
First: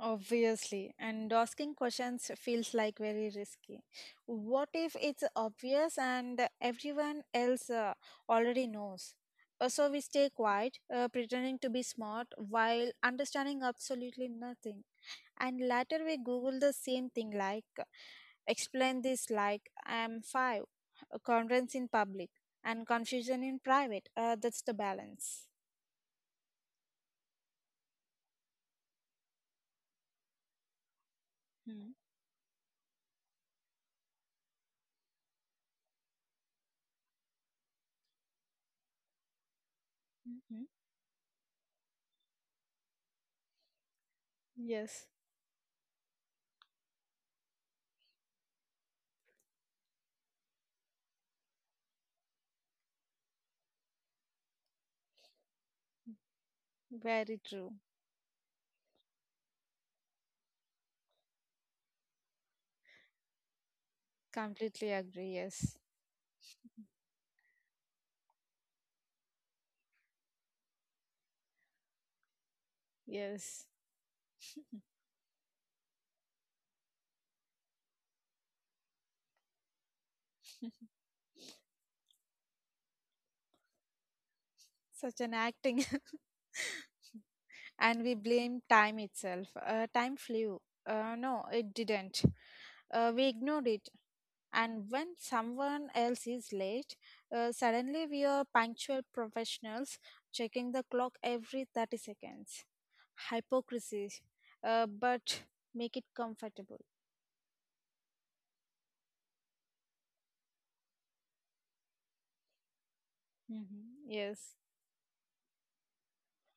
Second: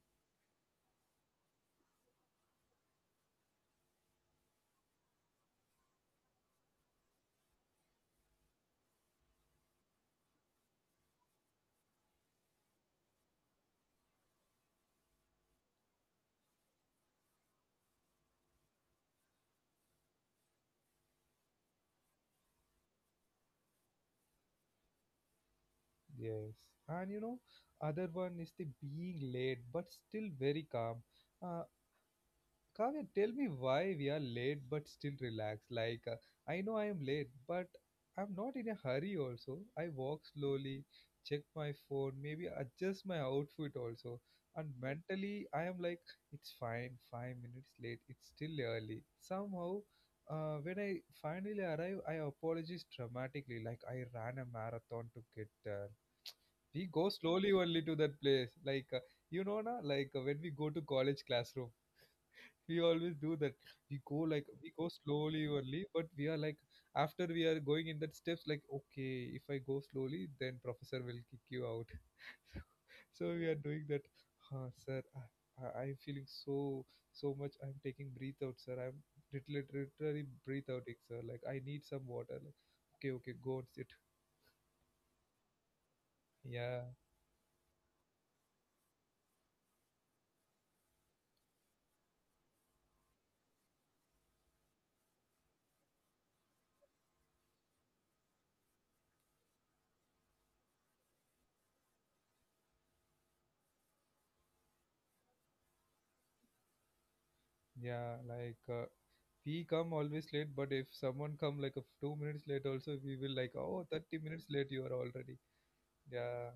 [SPEAKER 1] Obviously, and asking questions feels like very risky. What if it's obvious and everyone else uh, already knows? Uh, So we stay quiet, uh, pretending to be smart while understanding absolutely nothing. And later we Google the same thing like, explain this like I'm five, a conference in public, and confusion in private. Uh, that's the balance.
[SPEAKER 2] Yes, and you know, other one is the being late but still very calm. Uh,
[SPEAKER 1] Hmm.
[SPEAKER 2] Kavya, tell me why we are late but still relaxed. Like, uh, I know I am late, but I'm not in a hurry also. I walk
[SPEAKER 1] Mm-hmm.
[SPEAKER 2] slowly, check my phone, maybe adjust my outfit also. And
[SPEAKER 1] Yes,
[SPEAKER 2] mentally, I am like, it's fine, five minutes late, it's still early. Somehow, uh, when I finally arrive, I apologize dramatically, like I ran a marathon to get there. We go
[SPEAKER 1] very
[SPEAKER 2] slowly
[SPEAKER 1] true.
[SPEAKER 2] only to that place. Like, uh, you know, na, like uh, when we go to college classroom we always do that, we go like, we go
[SPEAKER 1] Completely agree.
[SPEAKER 2] slowly
[SPEAKER 1] Yes.
[SPEAKER 2] only, but we are like, after we are going in that steps like, okay, if I go slowly then professor will kick you out. So we are
[SPEAKER 1] Yes.
[SPEAKER 2] doing that, huh, sir, I, I- i'm feeling so so much, I'm taking breathe out sir, i'm lit- lit- literally breathe outing sir, like I need some water, like okay okay go and sit.
[SPEAKER 1] Such an acting.
[SPEAKER 2] Yeah.
[SPEAKER 1] And we blame time itself. Uh, time flew. Uh, no, it didn't. Uh, we ignored it. And when someone else is late, uh, suddenly we are punctual professionals checking the clock every thirty seconds. Hypocrisy. Uh, but make it comfortable.
[SPEAKER 2] yeah like uh, we come always late, but if someone come like a two minutes late also, we will like, oh,
[SPEAKER 1] Hmm.
[SPEAKER 2] thirty minutes
[SPEAKER 1] Yes.
[SPEAKER 2] late you are already. Yeah.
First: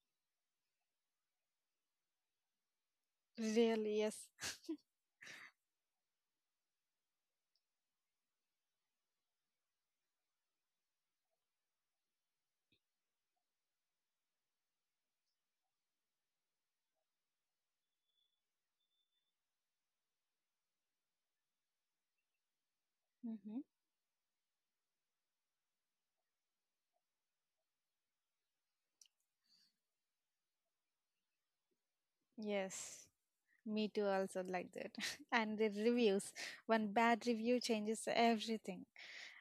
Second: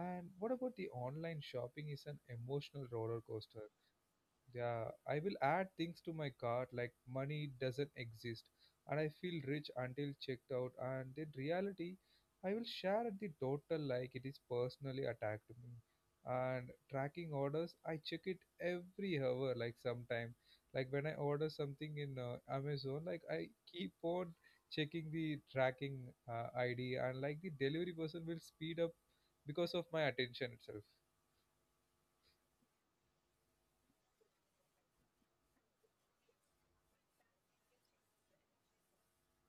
[SPEAKER 2] And what about the online shopping is an emotional roller coaster?
[SPEAKER 1] Really, yes.
[SPEAKER 2] Yeah, I will add things to my cart like money doesn't exist, and I feel rich until checked out, and in reality I will share the total like it is personally attacked me. And tracking orders, I check it every hour like sometime. Like when I order something in uh, Amazon, like I
[SPEAKER 1] Hmm.
[SPEAKER 2] keep on checking the tracking uh, I D, and like the delivery person will speed up because of my attention itself.
[SPEAKER 1] Yes. Me too, also like that. And the reviews. One bad review changes everything.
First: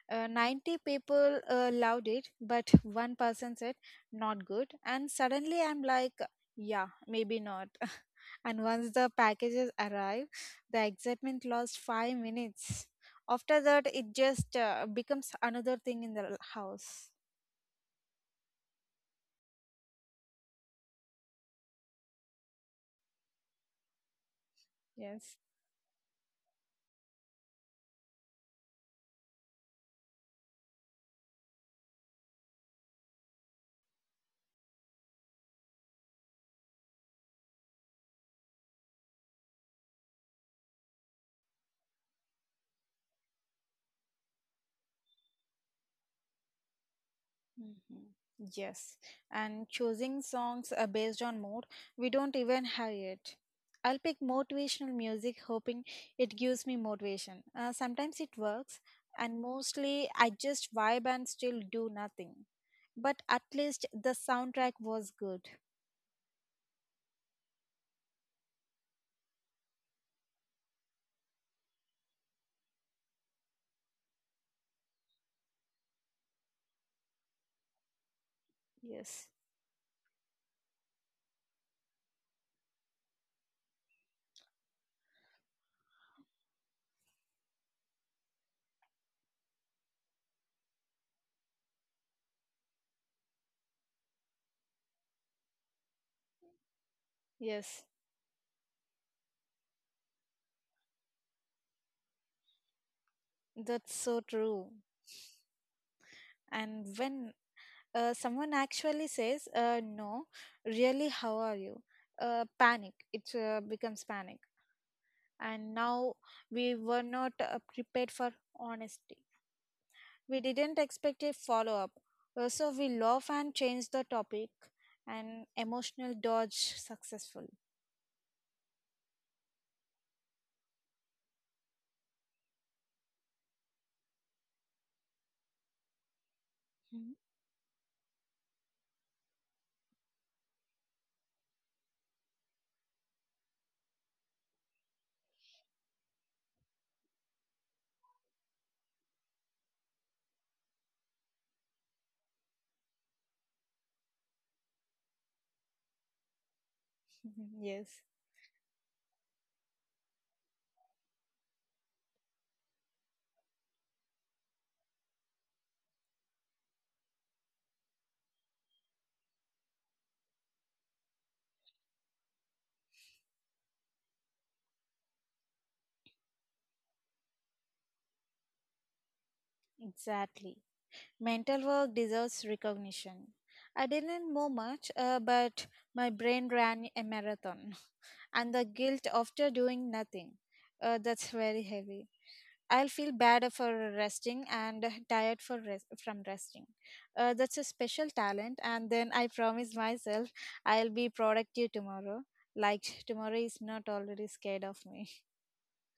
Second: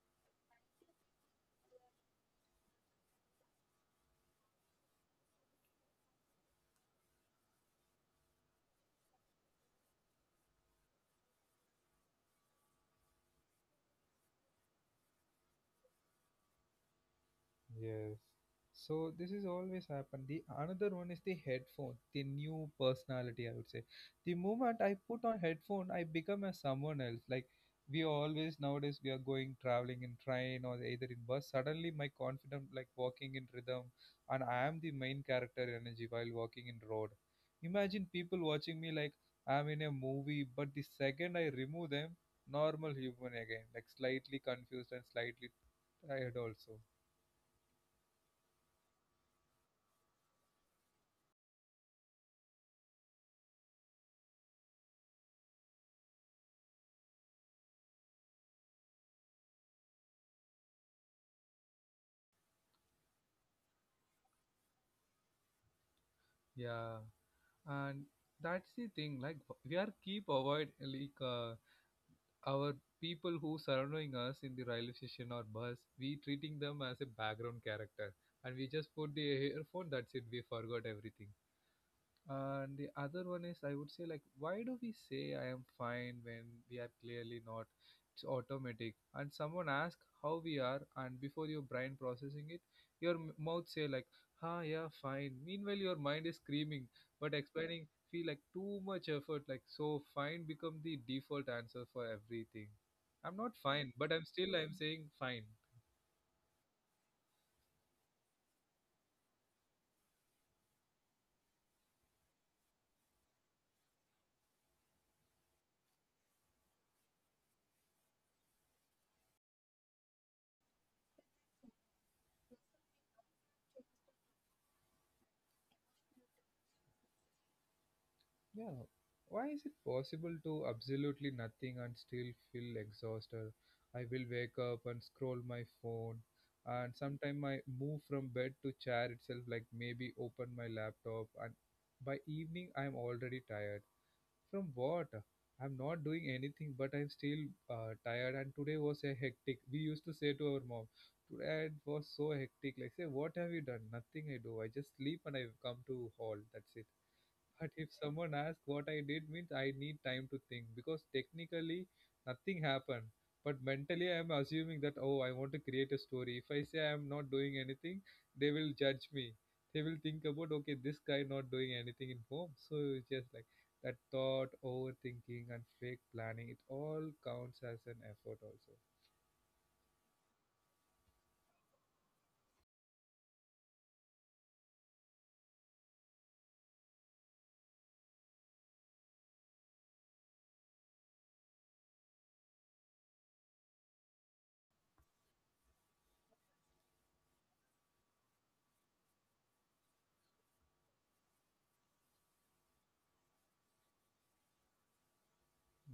[SPEAKER 1] Uh, ninety people uh, loved it, but one person said, not good. And suddenly I'm like, yeah, maybe not. And once the packages arrive, the excitement lasts five minutes. After that, it just uh, becomes another thing in the house.
[SPEAKER 2] Yes. So this is always happened. The another one is the headphone, the new personality I would say. The moment I put
[SPEAKER 1] Yes.
[SPEAKER 2] on headphone, I become as someone else. Like, we always nowadays we are going traveling in train or either in bus. Suddenly my confident like walking in rhythm, and I am the main character energy while walking in road. Imagine people watching me like I'm in a movie, but the second I remove them, normal human again, like slightly confused and slightly tired also.
[SPEAKER 1] Mhm. Yes, and choosing songs uh, based on mood, we don't even have it. I'll pick motivational music hoping it gives me motivation. Uh, sometimes it works, and mostly I just vibe and still do nothing. But at least the soundtrack was good.
[SPEAKER 2] Yeah. And that's the thing, like we are keep avoid like uh, our people who surrounding us in the railway station or bus, we treating them as a background character, and we just put
[SPEAKER 1] Yes,
[SPEAKER 2] the earphone, that's it, we forgot everything. And the other one is, I would say, like, why do we say I am fine when we are clearly not? It's automatic. And someone asks how we are, and before your brain processing it, your m- mouth say like, "Ha, yeah, fine." Meanwhile, your mind is screaming, but
[SPEAKER 1] yes,
[SPEAKER 2] explaining feel like too much effort. Like, so fine become the default answer for everything. I'm not
[SPEAKER 1] that's
[SPEAKER 2] fine,
[SPEAKER 1] so
[SPEAKER 2] but I'm
[SPEAKER 1] true.
[SPEAKER 2] still I'm saying fine.
[SPEAKER 1] And when uh, someone actually says, uh, no, really, how are you? Uh, panic, it uh, becomes panic. And now we were not uh, prepared for honesty. We didn't expect a follow up. So we laugh and change the topic, and emotional dodge successful.
[SPEAKER 2] Yeah. Why is it possible to absolutely nothing and still feel exhausted? I will wake up and scroll my phone, and
[SPEAKER 1] Mhm.
[SPEAKER 2] sometimes I move from bed to chair itself, like maybe open my laptop, and by evening I'm already tired. From what? I'm not doing anything, but I'm still uh, tired. And today was a hectic. We used to say to our mom, "Today it was so hectic." Like, say, what have you done? Nothing I do. I just sleep and I come to hall. That's it. But if
[SPEAKER 1] Yes,
[SPEAKER 2] someone asks what I did means, I need time to think because technically nothing happened. But mentally I am assuming that, oh, I want to create a story. If I say I am not doing anything, they will judge me. They will think about, okay, this guy not doing anything in home. So it's just like that thought, overthinking and fake planning, it all counts as an effort also.
[SPEAKER 1] exactly. Mental work deserves recognition. I didn't know much, uh, but my brain ran a marathon, and the guilt after doing nothing. Uh, that's very heavy. I'll feel bad for resting and tired for rest, from resting. Uh, that's a special talent, and then I promise myself I'll be productive tomorrow. Like tomorrow is not already scared of me.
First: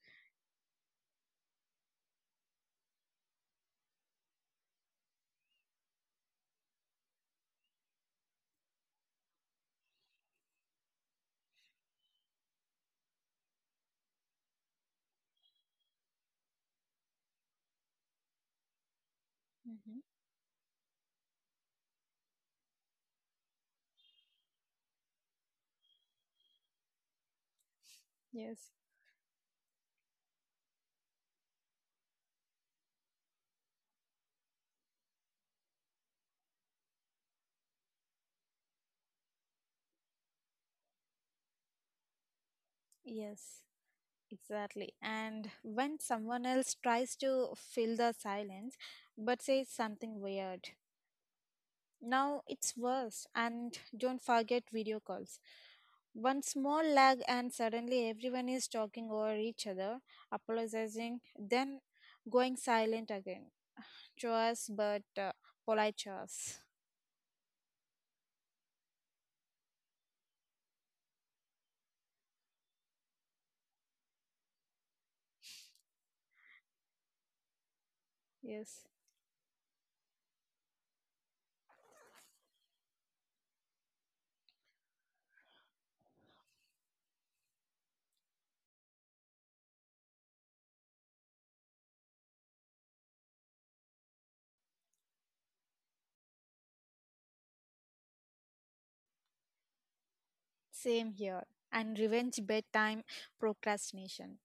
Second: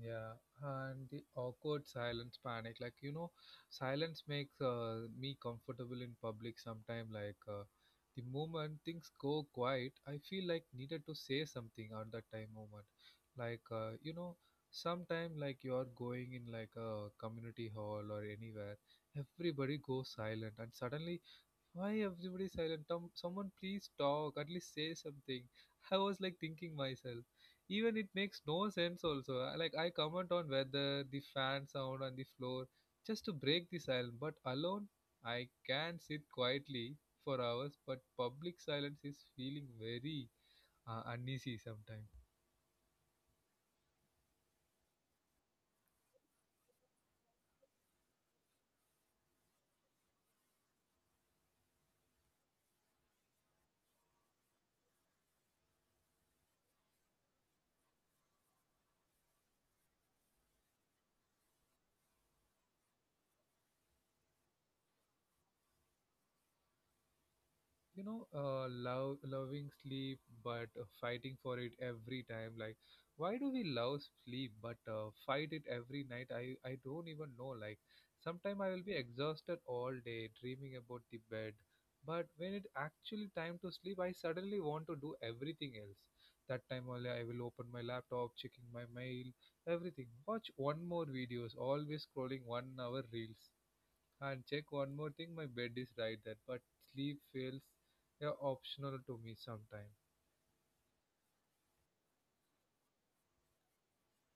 [SPEAKER 2] Yeah, and the awkward silence panic. Like, you know, silence makes uh, me comfortable in public sometime. Like, uh, the moment things go quiet, I feel like needed to say something at that time moment. Like, uh, you know, sometime like you're going in like a community hall or anywhere, everybody
[SPEAKER 1] Hmm.
[SPEAKER 2] goes silent, and suddenly, why everybody silent? Tom, someone please talk. At least say something. I was like thinking myself. Even it makes no
[SPEAKER 1] Yes.
[SPEAKER 2] sense. Also, I- like I comment on weather, the fan sound on the floor, just to break the silence. But alone, I can sit quietly for hours. But public silence is feeling very uh, uneasy sometimes.
[SPEAKER 1] Yes, exactly. And when someone else tries to fill the silence but says something weird, now it's worse. And don't forget video calls. One small lag, and suddenly everyone is talking over each other, apologizing, then going silent again. Chores, but uh, polite chores.
[SPEAKER 2] You know, uh, love loving sleep but uh, fighting for it every time, like why do we love sleep but uh, fight it every night? I i don't even know, like sometime I will
[SPEAKER 1] Yes,
[SPEAKER 2] be exhausted all day dreaming about the bed, but when it actually time to sleep, I suddenly want to do everything else. That time only I will open my laptop, checking my mail, everything, watch one more videos, always scrolling one hour reels, and check one more thing. My bed is right there, but sleep feels, yeah, optional to me sometimes.
[SPEAKER 1] same here. And revenge bedtime procrastination.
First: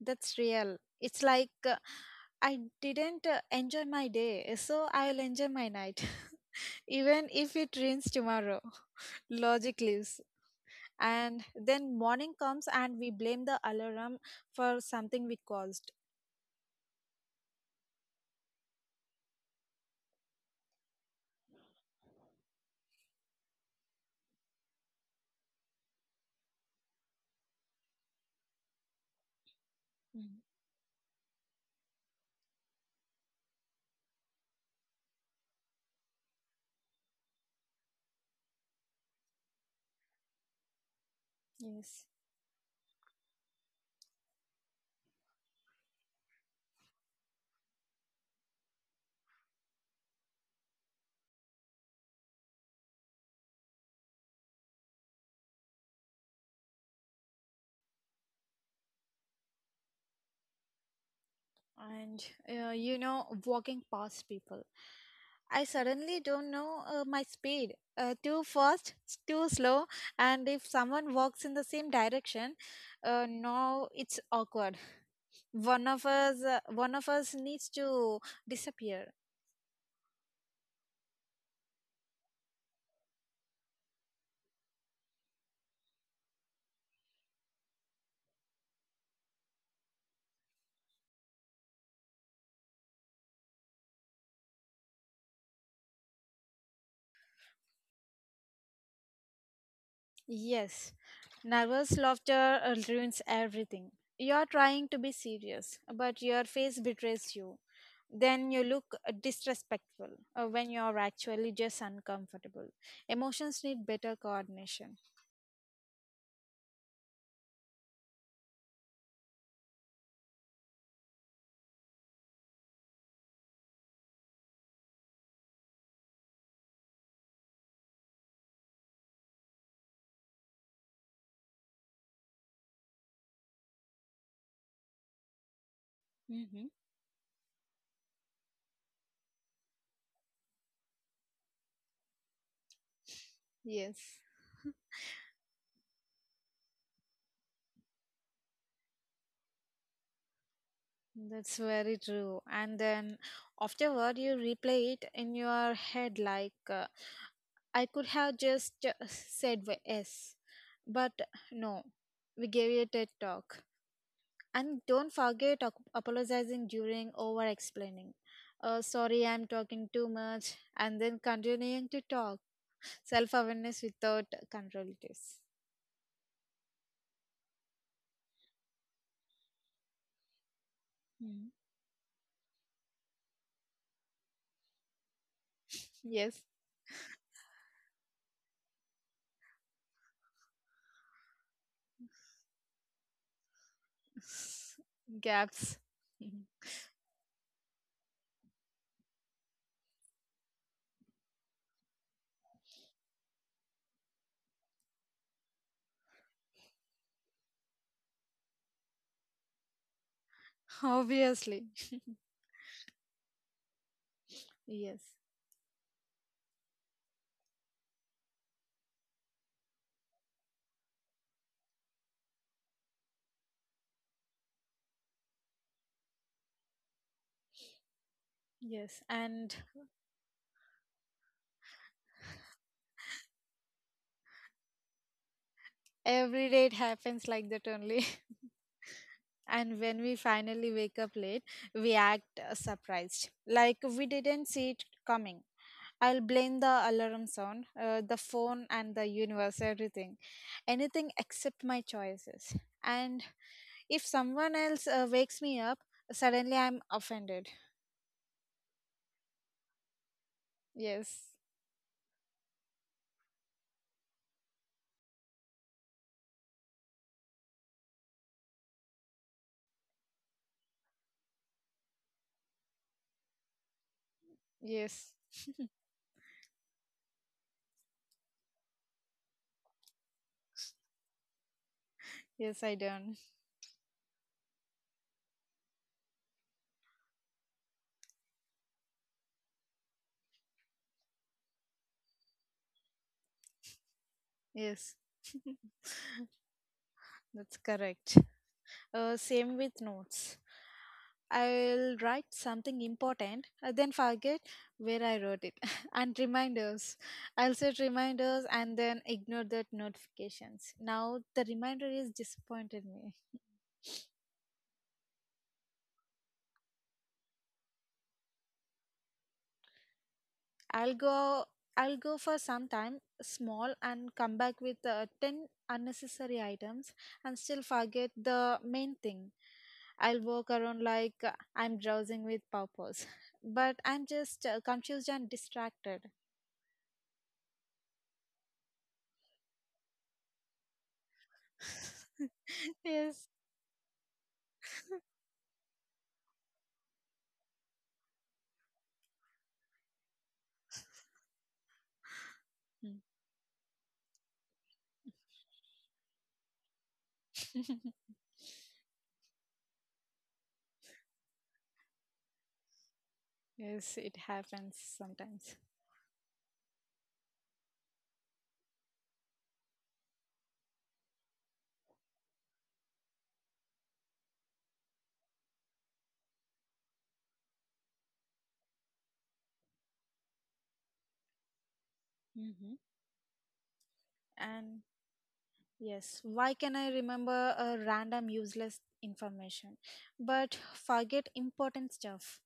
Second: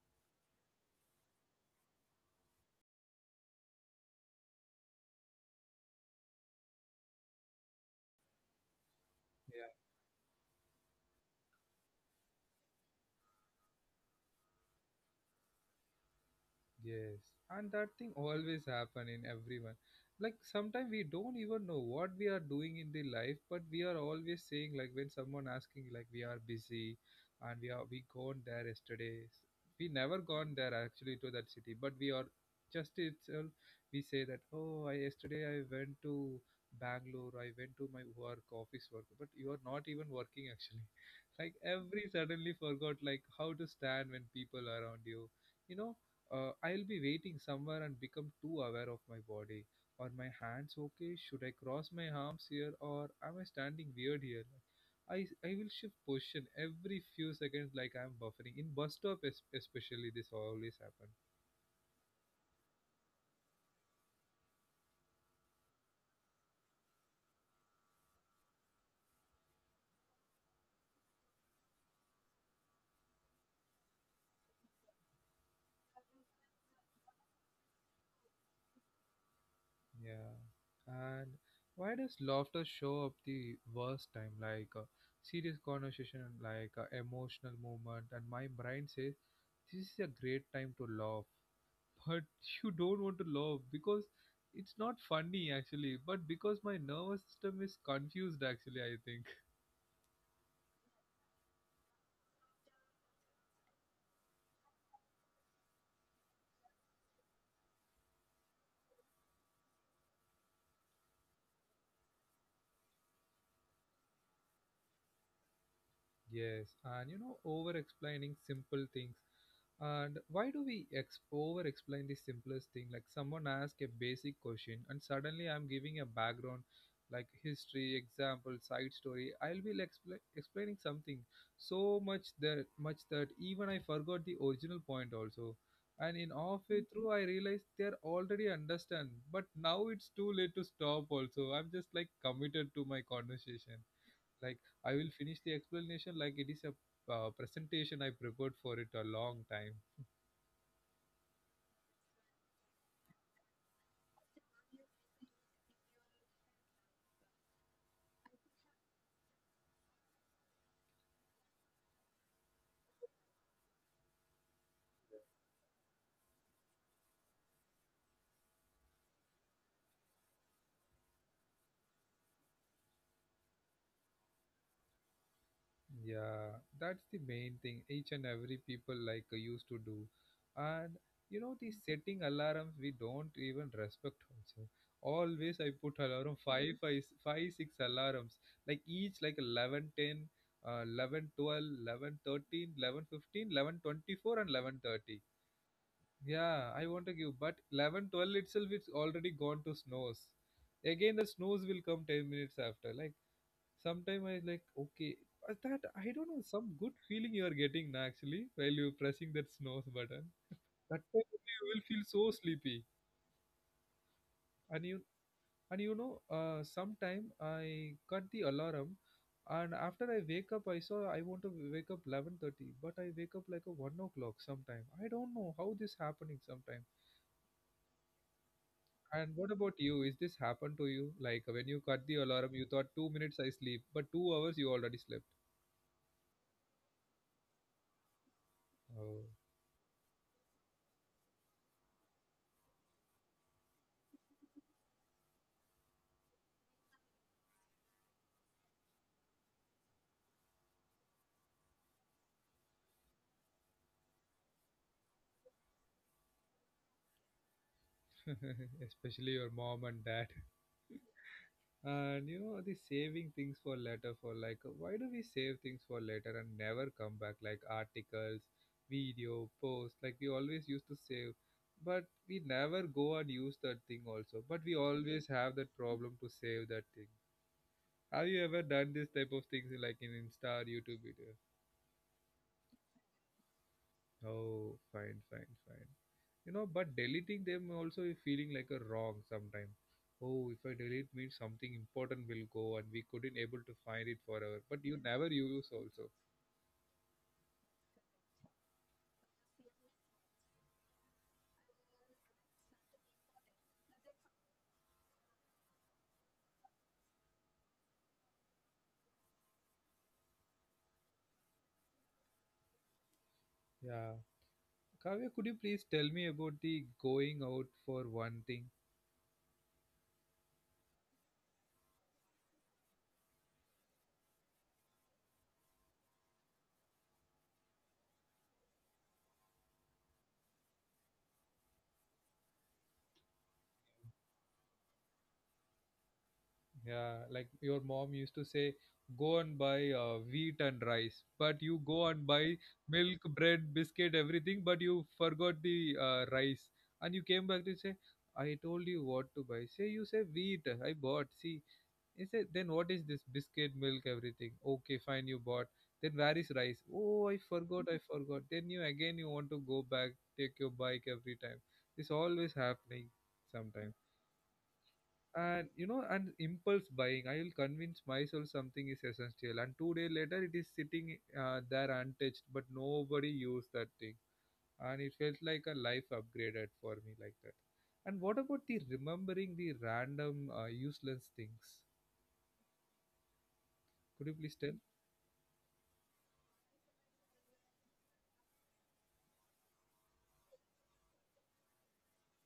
[SPEAKER 1] That's real. It's like uh, I didn't uh, enjoy my day, so I'll enjoy my night, even if it rains tomorrow. Logic lives. And then morning comes and we blame the alarm for something we caused.
[SPEAKER 2] Yes, and that thing always happen in everyone. Like sometimes we don't even know what we are doing in the life, but we are always saying like when someone asking, like we are busy, and we are we gone there yesterday. We never
[SPEAKER 1] Mm.
[SPEAKER 2] gone there actually to that city, but we are just itself, we say that, oh, I yesterday I went to Bangalore, I went to my work office work, but you are not even working actually. Like
[SPEAKER 1] Yes.
[SPEAKER 2] every suddenly forgot like how to stand when people around you, you know. uh, I'll be waiting somewhere and become too aware of my body. Are my hands okay? Should I cross my arms here or am I standing weird here? Like, I, I will shift position every few seconds like I'm buffering. In bus stop es- especially this always happen.
[SPEAKER 1] And uh, you know walking past people, I suddenly don't know uh, my speed, uh, too fast, s- too slow. And if someone walks in the same direction, uh, now it's awkward. One of us uh, one of us needs to disappear.
[SPEAKER 2] Yeah. And why does laughter show up the worst time? Like uh, serious conversation, like uh, emotional moment, and my brain says this is a great time to laugh. But you don't want to laugh because it's not funny actually, but because my nervous system is confused actually, I think.
[SPEAKER 1] Yes, nervous laughter uh, ruins everything. You're trying to be serious, but your face betrays you. Then you look uh, disrespectful uh, when you're actually just uncomfortable. Emotions need better coordination.
[SPEAKER 2] Yes, and you know, over explaining simple things. And why do we ex- over explain the simplest thing? Like someone asks a basic question, and suddenly I'm giving a background like history, example, side story. I'll be like, expla- explaining something so much that much that even I forgot the original point also. And in halfway
[SPEAKER 1] Hmm.
[SPEAKER 2] through, I realized they're already understand, but now it's too late to stop. Also, I'm just like committed to my conversation,
[SPEAKER 1] Yes.
[SPEAKER 2] like I will finish the explanation like it is a uh, presentation I prepared for it a long time.
[SPEAKER 1] That's very true. And then afterward, you replay it in your head like, uh, I could have just uh, said w- yes, but no, we gave you a TED talk. And don't forget ap- apologizing during over explaining. Uh, sorry, I'm talking too much, and then continuing to talk. Self awareness without control it is.
[SPEAKER 2] Yeah, that's the main thing each and every people like uh, used to do. And you know, the
[SPEAKER 1] Mm.
[SPEAKER 2] setting alarms, we don't even respect also. Always I put alarm
[SPEAKER 1] Yes,
[SPEAKER 2] five, five, five, six alarms, like each, like eleven, ten, 10 uh, eleven twelve, eleven, thirteen, eleven, fifteen, eleven, twenty-four, and eleven thirty.
[SPEAKER 1] gaps. Mhm.
[SPEAKER 2] Yeah, I want to give, but eleven twelve itself, it's already gone to snooze. Again, the snooze will come ten minutes after. Like, sometime I like, okay, uh, that I don't know, some good feeling you are getting now, actually, while you're pressing that snooze button. That time only you
[SPEAKER 1] Obviously,
[SPEAKER 2] will feel so sleepy. And you,
[SPEAKER 1] yes.
[SPEAKER 2] and you know, uh, sometime I cut the alarm, and after I wake up, I saw I want to wake up eleven thirty, but I wake up like a one o'clock sometime. I don't know how this happening sometime.
[SPEAKER 1] Yes,
[SPEAKER 2] And what
[SPEAKER 1] and
[SPEAKER 2] about you? Is this happened to you? Like when you cut the alarm, you thought two minutes I sleep, but two hours you already slept.
[SPEAKER 1] every day it happens like that only.
[SPEAKER 2] Oh,
[SPEAKER 1] And when we finally wake up late, we act uh, surprised, like we didn't see it coming. I'll blame the alarm sound, uh, the phone, and the universe, everything, anything except my choices. And if someone else uh, wakes me up, suddenly I'm offended.
[SPEAKER 2] especially your mom and dad.
[SPEAKER 1] Yes,
[SPEAKER 2] And you know, the saving things for later, for like, why do we save things for later and never come back? Like articles, video, posts, like we always used to save, but we never go and use that thing also. But we
[SPEAKER 1] yes,
[SPEAKER 2] always have that problem to save that thing. Have you ever done this type of things like in Insta or YouTube video?
[SPEAKER 1] yes, I don't.
[SPEAKER 2] Oh, fine, fine, fine. You know, but deleting them also is feeling like a wrong sometimes. Oh, if I delete means something important will go and we couldn't able to find it forever. But you
[SPEAKER 1] Yes,
[SPEAKER 2] never use also.
[SPEAKER 1] that's correct. Uh, same with notes. I'll write something important, uh, then forget where I wrote it. And reminders. I'll set reminders and then ignore the notifications. Now the reminder is disappointed me.
[SPEAKER 2] Yeah. Kavya, could you please tell me about the going out for one thing?
[SPEAKER 1] I'll go. I'll go for some time small and come back with uh, ten unnecessary items and still forget the main thing. I'll walk around like uh, I'm drowsing with purpose, but I'm just uh, confused and distracted.
[SPEAKER 2] Yeah, like your mom used to say, go and buy uh, wheat and rice, but you go and buy milk,
[SPEAKER 1] Yes.
[SPEAKER 2] bread, biscuit, everything, but you forgot the uh, rice. And you came back to say, I told you what to buy. Say, you say wheat, I bought. See, he said, then what
[SPEAKER 1] Mm.
[SPEAKER 2] is this biscuit, milk, everything? Okay, fine, you bought. Then where is rice? Oh, I forgot, I forgot. Then you again you want to go back, take your bike every time. It's always happening sometimes,
[SPEAKER 1] Yes, it happens sometimes.
[SPEAKER 2] and you know, and impulse buying, I will convince myself something is essential and two days later it is sitting uh, there untouched, but nobody used that thing, and it felt like a life upgraded for me like that. And what about the remembering the random uh, useless things?
[SPEAKER 1] Hmm.
[SPEAKER 2] Could you please tell?
[SPEAKER 1] And yes, why can I remember a random useless information but forget important stuff?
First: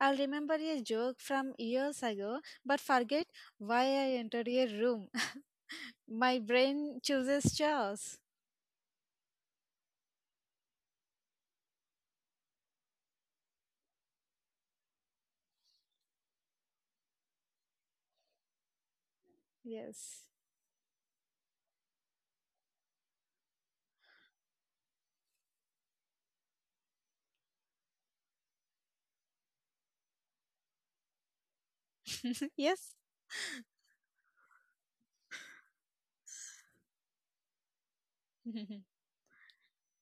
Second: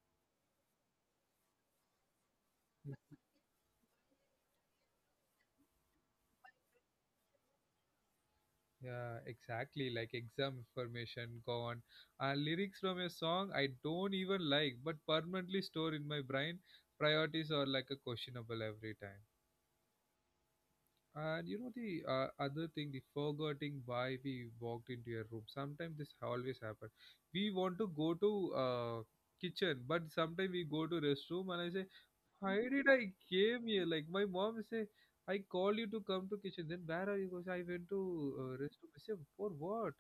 [SPEAKER 1] I'll remember a joke from years ago but forget why I entered a room. My brain chooses chaos.
[SPEAKER 2] Yeah, exactly, like exam information gone and lyrics from a song I don't even like but permanently stored in my brain. Priorities are like a questionable every time.
[SPEAKER 1] Yes.
[SPEAKER 2] And you know the uh, other thing, the forgetting why we walked into a room. Sometimes this always happen. We want to go to uh, kitchen, but sometimes we go to restroom, and I say, why did
[SPEAKER 1] Yes.
[SPEAKER 2] I came here? Like my mom say, I call you to come to kitchen. Then where are you? Goes, I went to uh, rest. Room. I say, for what?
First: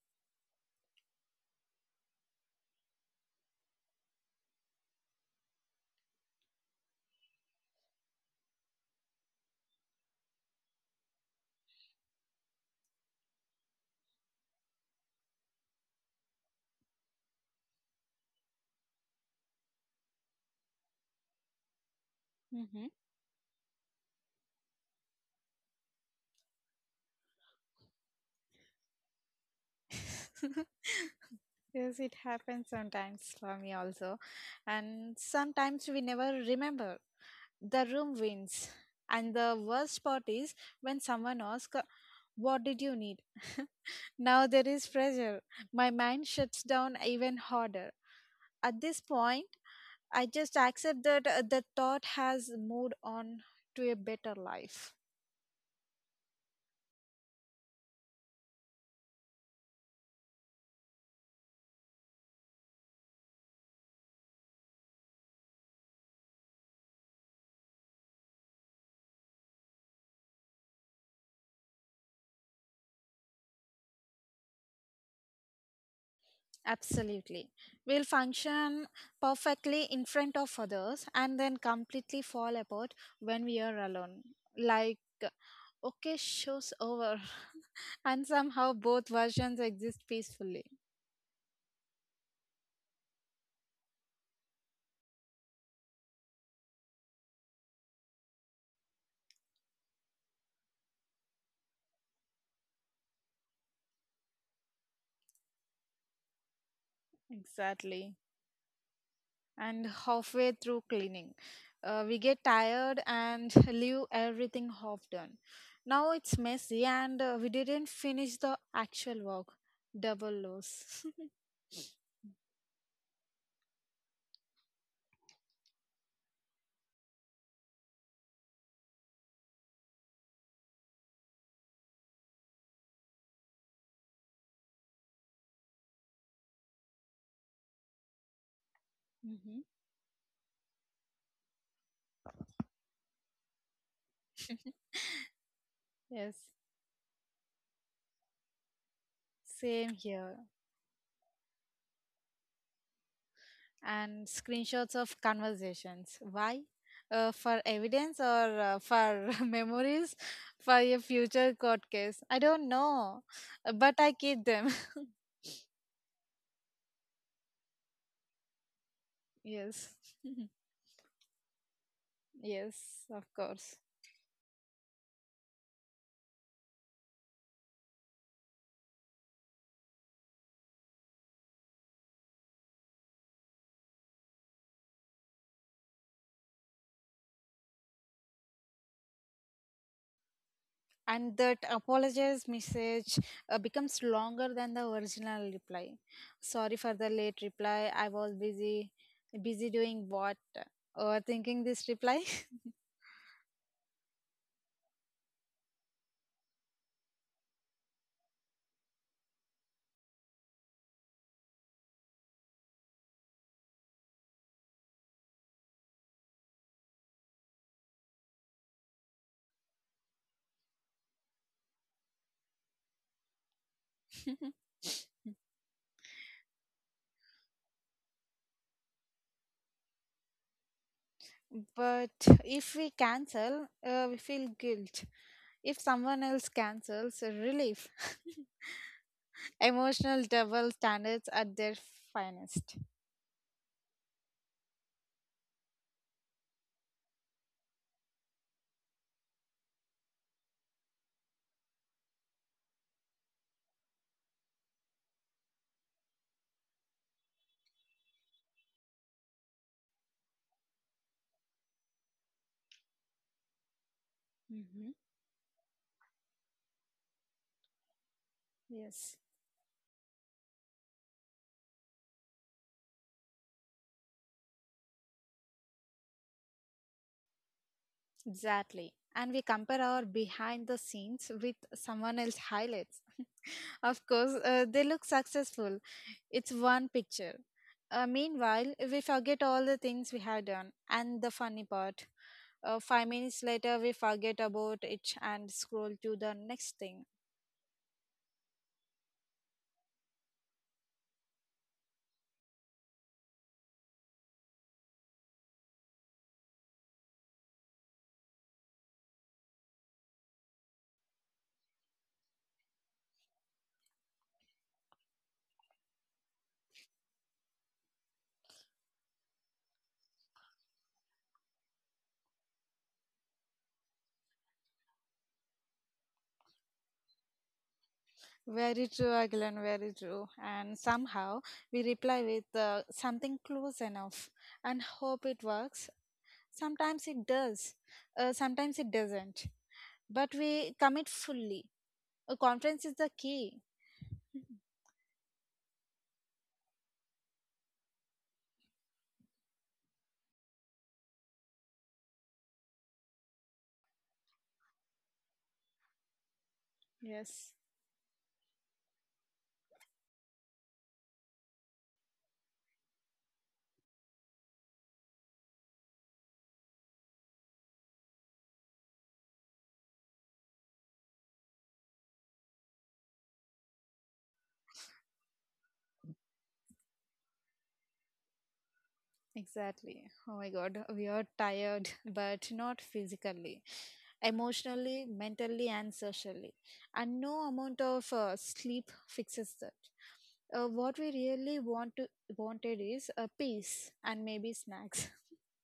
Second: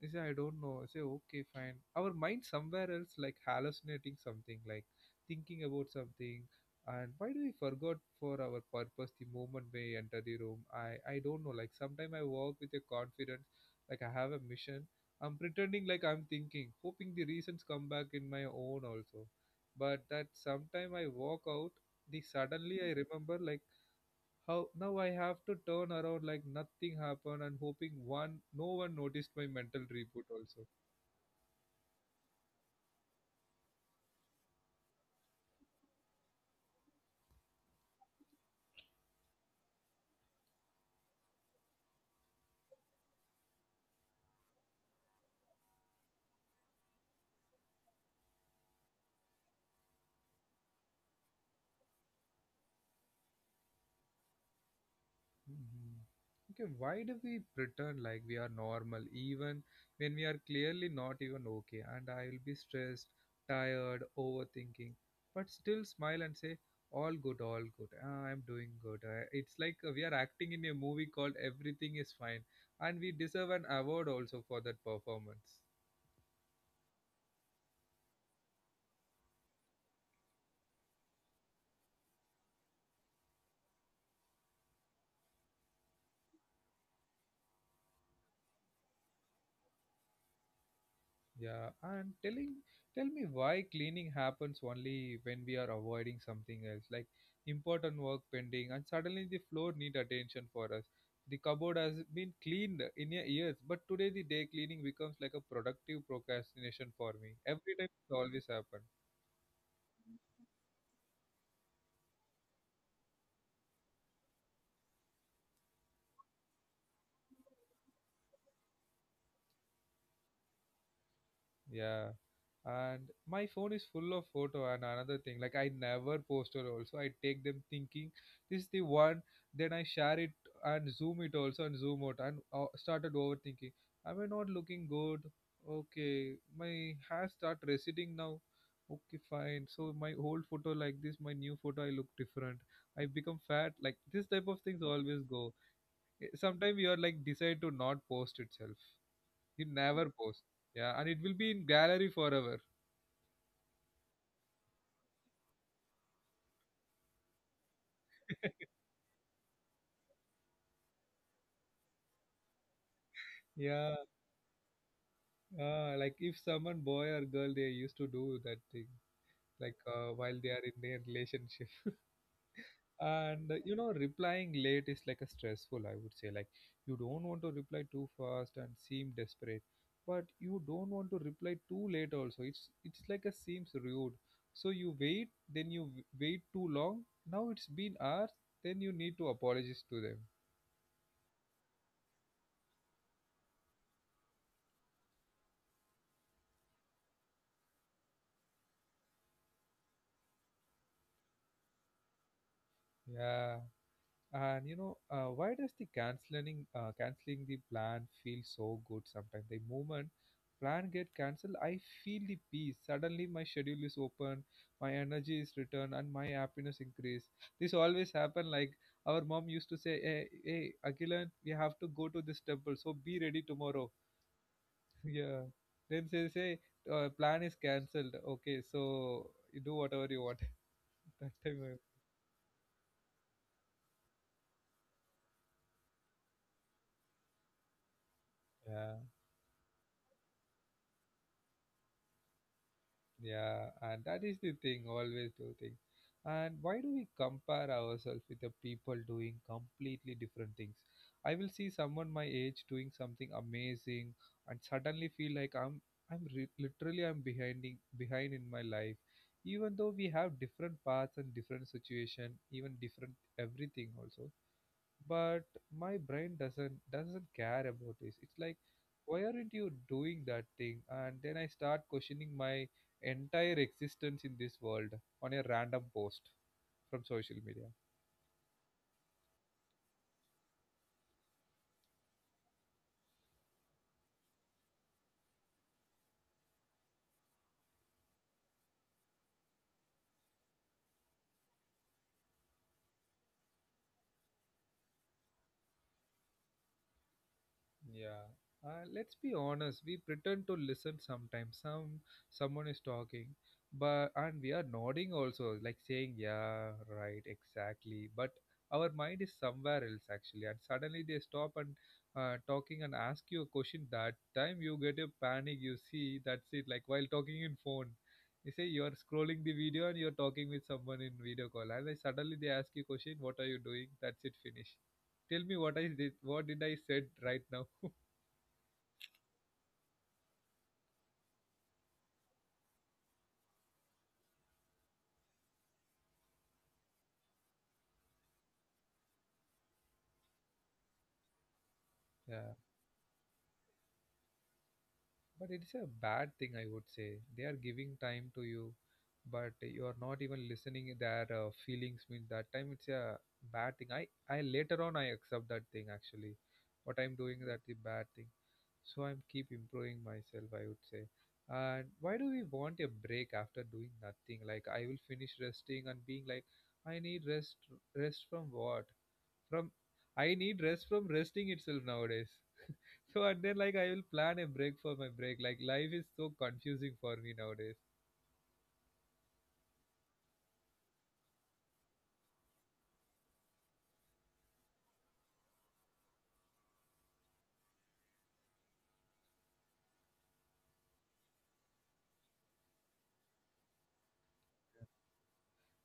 [SPEAKER 2] He say, I don't know. I say, okay, fine. Our mind somewhere else, like hallucinating something, like thinking about something. And why do we forgot for our purpose the moment we enter the room? I I don't know. Like sometime I walk with a confidence, like I have a mission. I'm pretending like I'm thinking, hoping the reasons come back in my own also, but that sometime I walk out, the suddenly
[SPEAKER 1] Hmm.
[SPEAKER 2] I remember, like how now I have to turn around like nothing happened and hoping one no one noticed my mental reboot also.
[SPEAKER 1] Yes, it happens sometimes for me also. And sometimes we never remember. The room wins. And the worst part is when someone asks, "What did you need?" Now there is pressure. My mind shuts down even harder. At this point, I just accept that uh, the thought has moved on to a better life.
[SPEAKER 2] Mhm. Okay, why do we pretend like we are normal even when we are clearly not even okay? And I'll be stressed, tired, overthinking, but still smile and say, all good, all good. Ah, I'm doing good. Uh, It's like uh, we are acting in a movie called Everything is Fine, and we deserve an award also for that performance.
[SPEAKER 1] Absolutely. We'll function perfectly in front of others and then completely fall apart when we are alone. Like, okay, show's over. And somehow both versions exist peacefully.
[SPEAKER 2] Yeah, and telling tell me why cleaning happens only when we are avoiding something else, like important work pending, and suddenly the floor need attention for us. The cupboard has been cleaned in a years, but today the day cleaning becomes like a productive procrastination for me. Every time it
[SPEAKER 1] Exactly.
[SPEAKER 2] always happen.
[SPEAKER 1] And halfway through cleaning, uh, we get tired and leave everything half done. Now it's messy and uh, we didn't finish the actual work. Double loss.
[SPEAKER 2] Yeah. And my phone is full of photo and another thing. Like I never post it also. I take them thinking this is the one. Then I share it and zoom it also and zoom out and uh, started overthinking. Am I not looking good? Okay, my hair start receding now. Okay,
[SPEAKER 1] Mhm.
[SPEAKER 2] fine. So my old photo like this, my new photo I look different. I become fat. Like this type of things always go.
[SPEAKER 1] Yes,
[SPEAKER 2] Sometimes you are like decide to not post itself. He
[SPEAKER 1] same
[SPEAKER 2] never
[SPEAKER 1] here.
[SPEAKER 2] posts. Yeah, and it will be in gallery forever.
[SPEAKER 1] And screenshots of conversations. Why? Uh, for evidence or uh, for memories, for a future court case? I don't know, uh,
[SPEAKER 2] Yeah,
[SPEAKER 1] but I keep them.
[SPEAKER 2] uh, like if someone boy or girl they used to do that thing, like
[SPEAKER 1] Yes,
[SPEAKER 2] uh, while they are in their relationship.
[SPEAKER 1] yes, of
[SPEAKER 2] and uh, you
[SPEAKER 1] course.
[SPEAKER 2] know, replying late is like a stressful, I would say, like you don't want to reply too fast and seem desperate, but you don't want to reply too late also, it's it's like a seems rude. So you wait, then you w- wait too long, now it's been hours, then you need to apologize to them.
[SPEAKER 1] And that apologize message uh, becomes longer than the original reply. Sorry for the late reply. I was busy. Busy doing what? Or thinking this reply?
[SPEAKER 2] Yeah. And you know, uh, why does the canceling uh, canceling the plan feel so good sometimes? The moment plan get cancelled, I feel the peace. Suddenly, my schedule is open, my energy is returned, and my happiness increase. This always happen. Like our mom used to say, "Hey, hey, Akilan, we have to go to this temple, so be ready tomorrow." yeah. Then she say, uh, "Plan is cancelled. Okay, so you do whatever you want." that time, I-
[SPEAKER 1] But if we cancel, uh, we feel guilt. If someone else cancels, relief.
[SPEAKER 2] yeah.
[SPEAKER 1] Emotional double standards at their finest.
[SPEAKER 2] Yeah, and that is the thing, always do thing. And why do we compare ourselves with the people doing completely different things? I will see someone my age doing something amazing and suddenly feel like I'm I'm re- literally I'm behinding behind in my life. Even though we have different paths and different situation, even different everything also,
[SPEAKER 1] Hmm.
[SPEAKER 2] but my brain doesn't doesn't care about this, it's like
[SPEAKER 1] Yes.
[SPEAKER 2] why aren't you doing that thing, and then I start questioning my entire existence in this world on a random post from social media.
[SPEAKER 1] Exactly. And we compare our behind the scenes with someone else's highlights. Of course, uh, they look successful. It's one picture. Uh, meanwhile, we forget all the things we have done and the funny part. Uh, five minutes later, we forget about it and scroll to the next thing.
[SPEAKER 2] Yeah. Uh, let's be honest. We pretend to listen sometimes. Some someone is talking, but and we are nodding also, like saying, "Yeah, right, exactly." But our mind is somewhere else actually, and suddenly they stop and uh, talking and ask you a question. That time you get a panic. You see, that's it. Like while talking in phone, you say you are scrolling the video and you're talking with someone in video call, and then suddenly they ask you question, "What are you doing?" That's it. Finish. Tell me what I did. What did I said right now?
[SPEAKER 1] Very true, Agilan, very true. And somehow we reply with uh, something close enough and hope it works. Sometimes it does, uh, sometimes it doesn't. But we commit fully. A
[SPEAKER 2] Yeah,
[SPEAKER 1] conference is the key.
[SPEAKER 2] but it's a bad thing, I would say. They are giving time to you, but you are not even listening their uh, feelings. Mean that time it's a bad thing. I I later on I accept that thing actually. What I'm doing that
[SPEAKER 1] Yes.
[SPEAKER 2] the bad thing. So I'm keep improving myself. I would say. And why do we want a break after doing nothing? Like I will finish resting and being like, I need rest. Rest from what? From I need rest from resting itself nowadays. So and then like I will plan a break for my break. Like life is so confusing for me nowadays.
[SPEAKER 1] Exactly. Oh my God, we are tired, but not physically, emotionally, mentally, and socially. And no amount of uh, sleep fixes that. Uh, what we really want to wanted is a peace and maybe snacks.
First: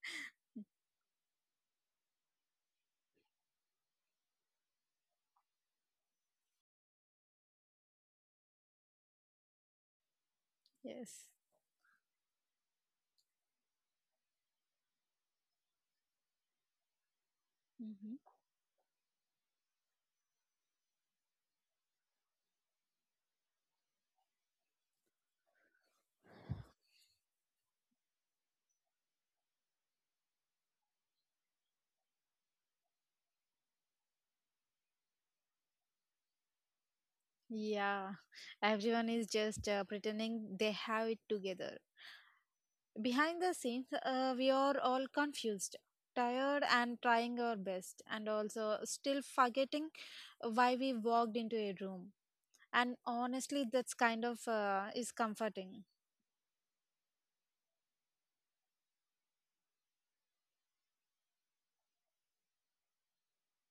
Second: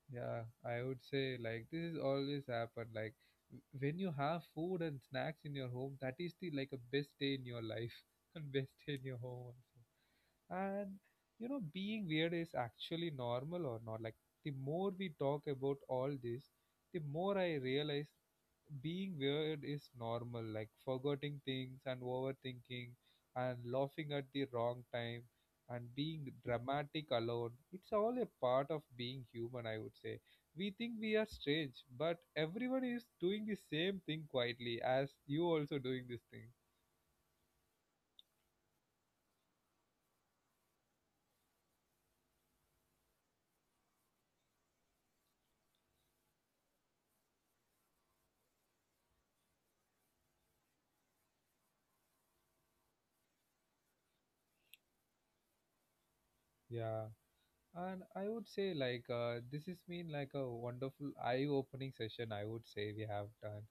[SPEAKER 2] Yeah, I would say like this is always happen. Like w- when you have food and snacks in your home, that is the like a best day in your life and best day in your home also. And
[SPEAKER 1] Yes.
[SPEAKER 2] you know, being weird is actually normal or not. Like, the more we talk about all this, the more I realize
[SPEAKER 1] Hmm.
[SPEAKER 2] being weird is normal. Like, forgetting things and overthinking and laughing at the wrong time and being dramatic alone. It's all a part of being human, I would say. We think we are strange, but everyone is doing the same thing quietly as you also doing this thing.
[SPEAKER 1] Yeah, everyone is just uh, pretending they have it together. Behind the scenes, uh, we are all confused, tired, and trying our best, and also still forgetting why we walked into a room. And honestly, that's kind of uh, is comforting.
[SPEAKER 2] Yeah. And I would say like uh, this has been like a wonderful eye-opening session. I would say we have done,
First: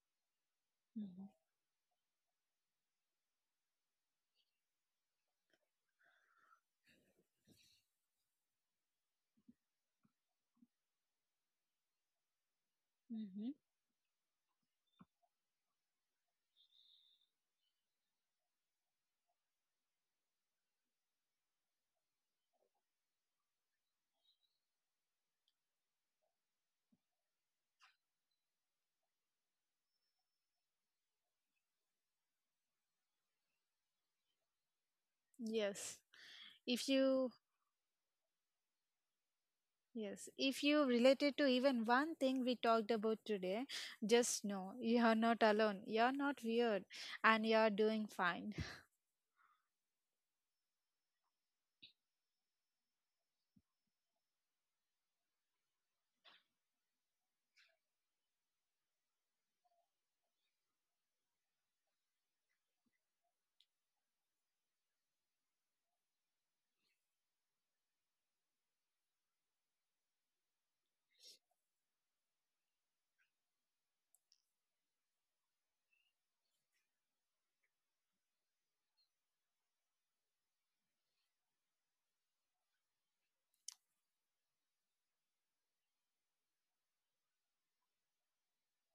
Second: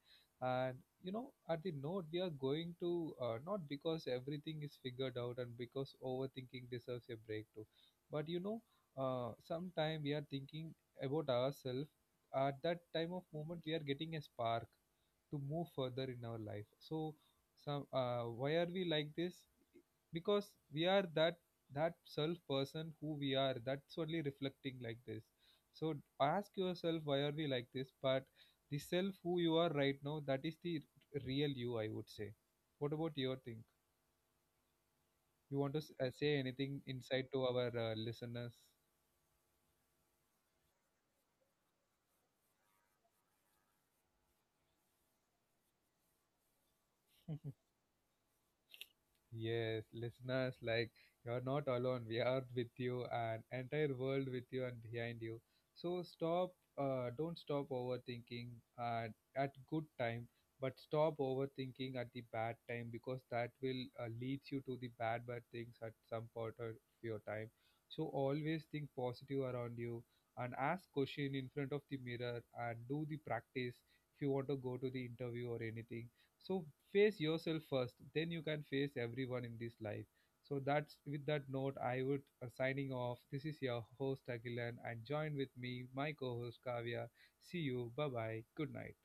[SPEAKER 2] and you know, at the note we are going to uh, not because everything is figured out and because overthinking deserves a break too, but you know, uh, sometime we are thinking about ourselves. At that time of
[SPEAKER 1] Mm-hmm.
[SPEAKER 2] moment, we are getting a spark to move further in our life. So, some uh, why are we like this? Because we are that that self person who we are, that's only reflecting like this. So ask yourself why are we like this, but the self who you are right now, that is the r- real you, I would say. What about your thing? You want to s-
[SPEAKER 1] Yes.
[SPEAKER 2] uh, say anything
[SPEAKER 1] If
[SPEAKER 2] inside
[SPEAKER 1] you
[SPEAKER 2] to our uh, listeners?
[SPEAKER 1] Yes, if you related to even one thing we talked about today, just know you are not alone. You are not weird, and you are doing fine.
[SPEAKER 2] Yes, listeners, like you're not alone. We are with you and entire world with you and behind you. So stop, uh, don't stop overthinking at, at good time, but stop overthinking at the bad time because that will uh, lead you to the bad, bad things at some part of your time. So always think positive around you and ask question in front of the mirror and do the practice if you want to go to the interview or anything. So face yourself first, then you can face everyone in this life. So that's with that note I would uh, signing off. This is your host Agilan and join with me my co-host Kavya. See you, bye bye, good night.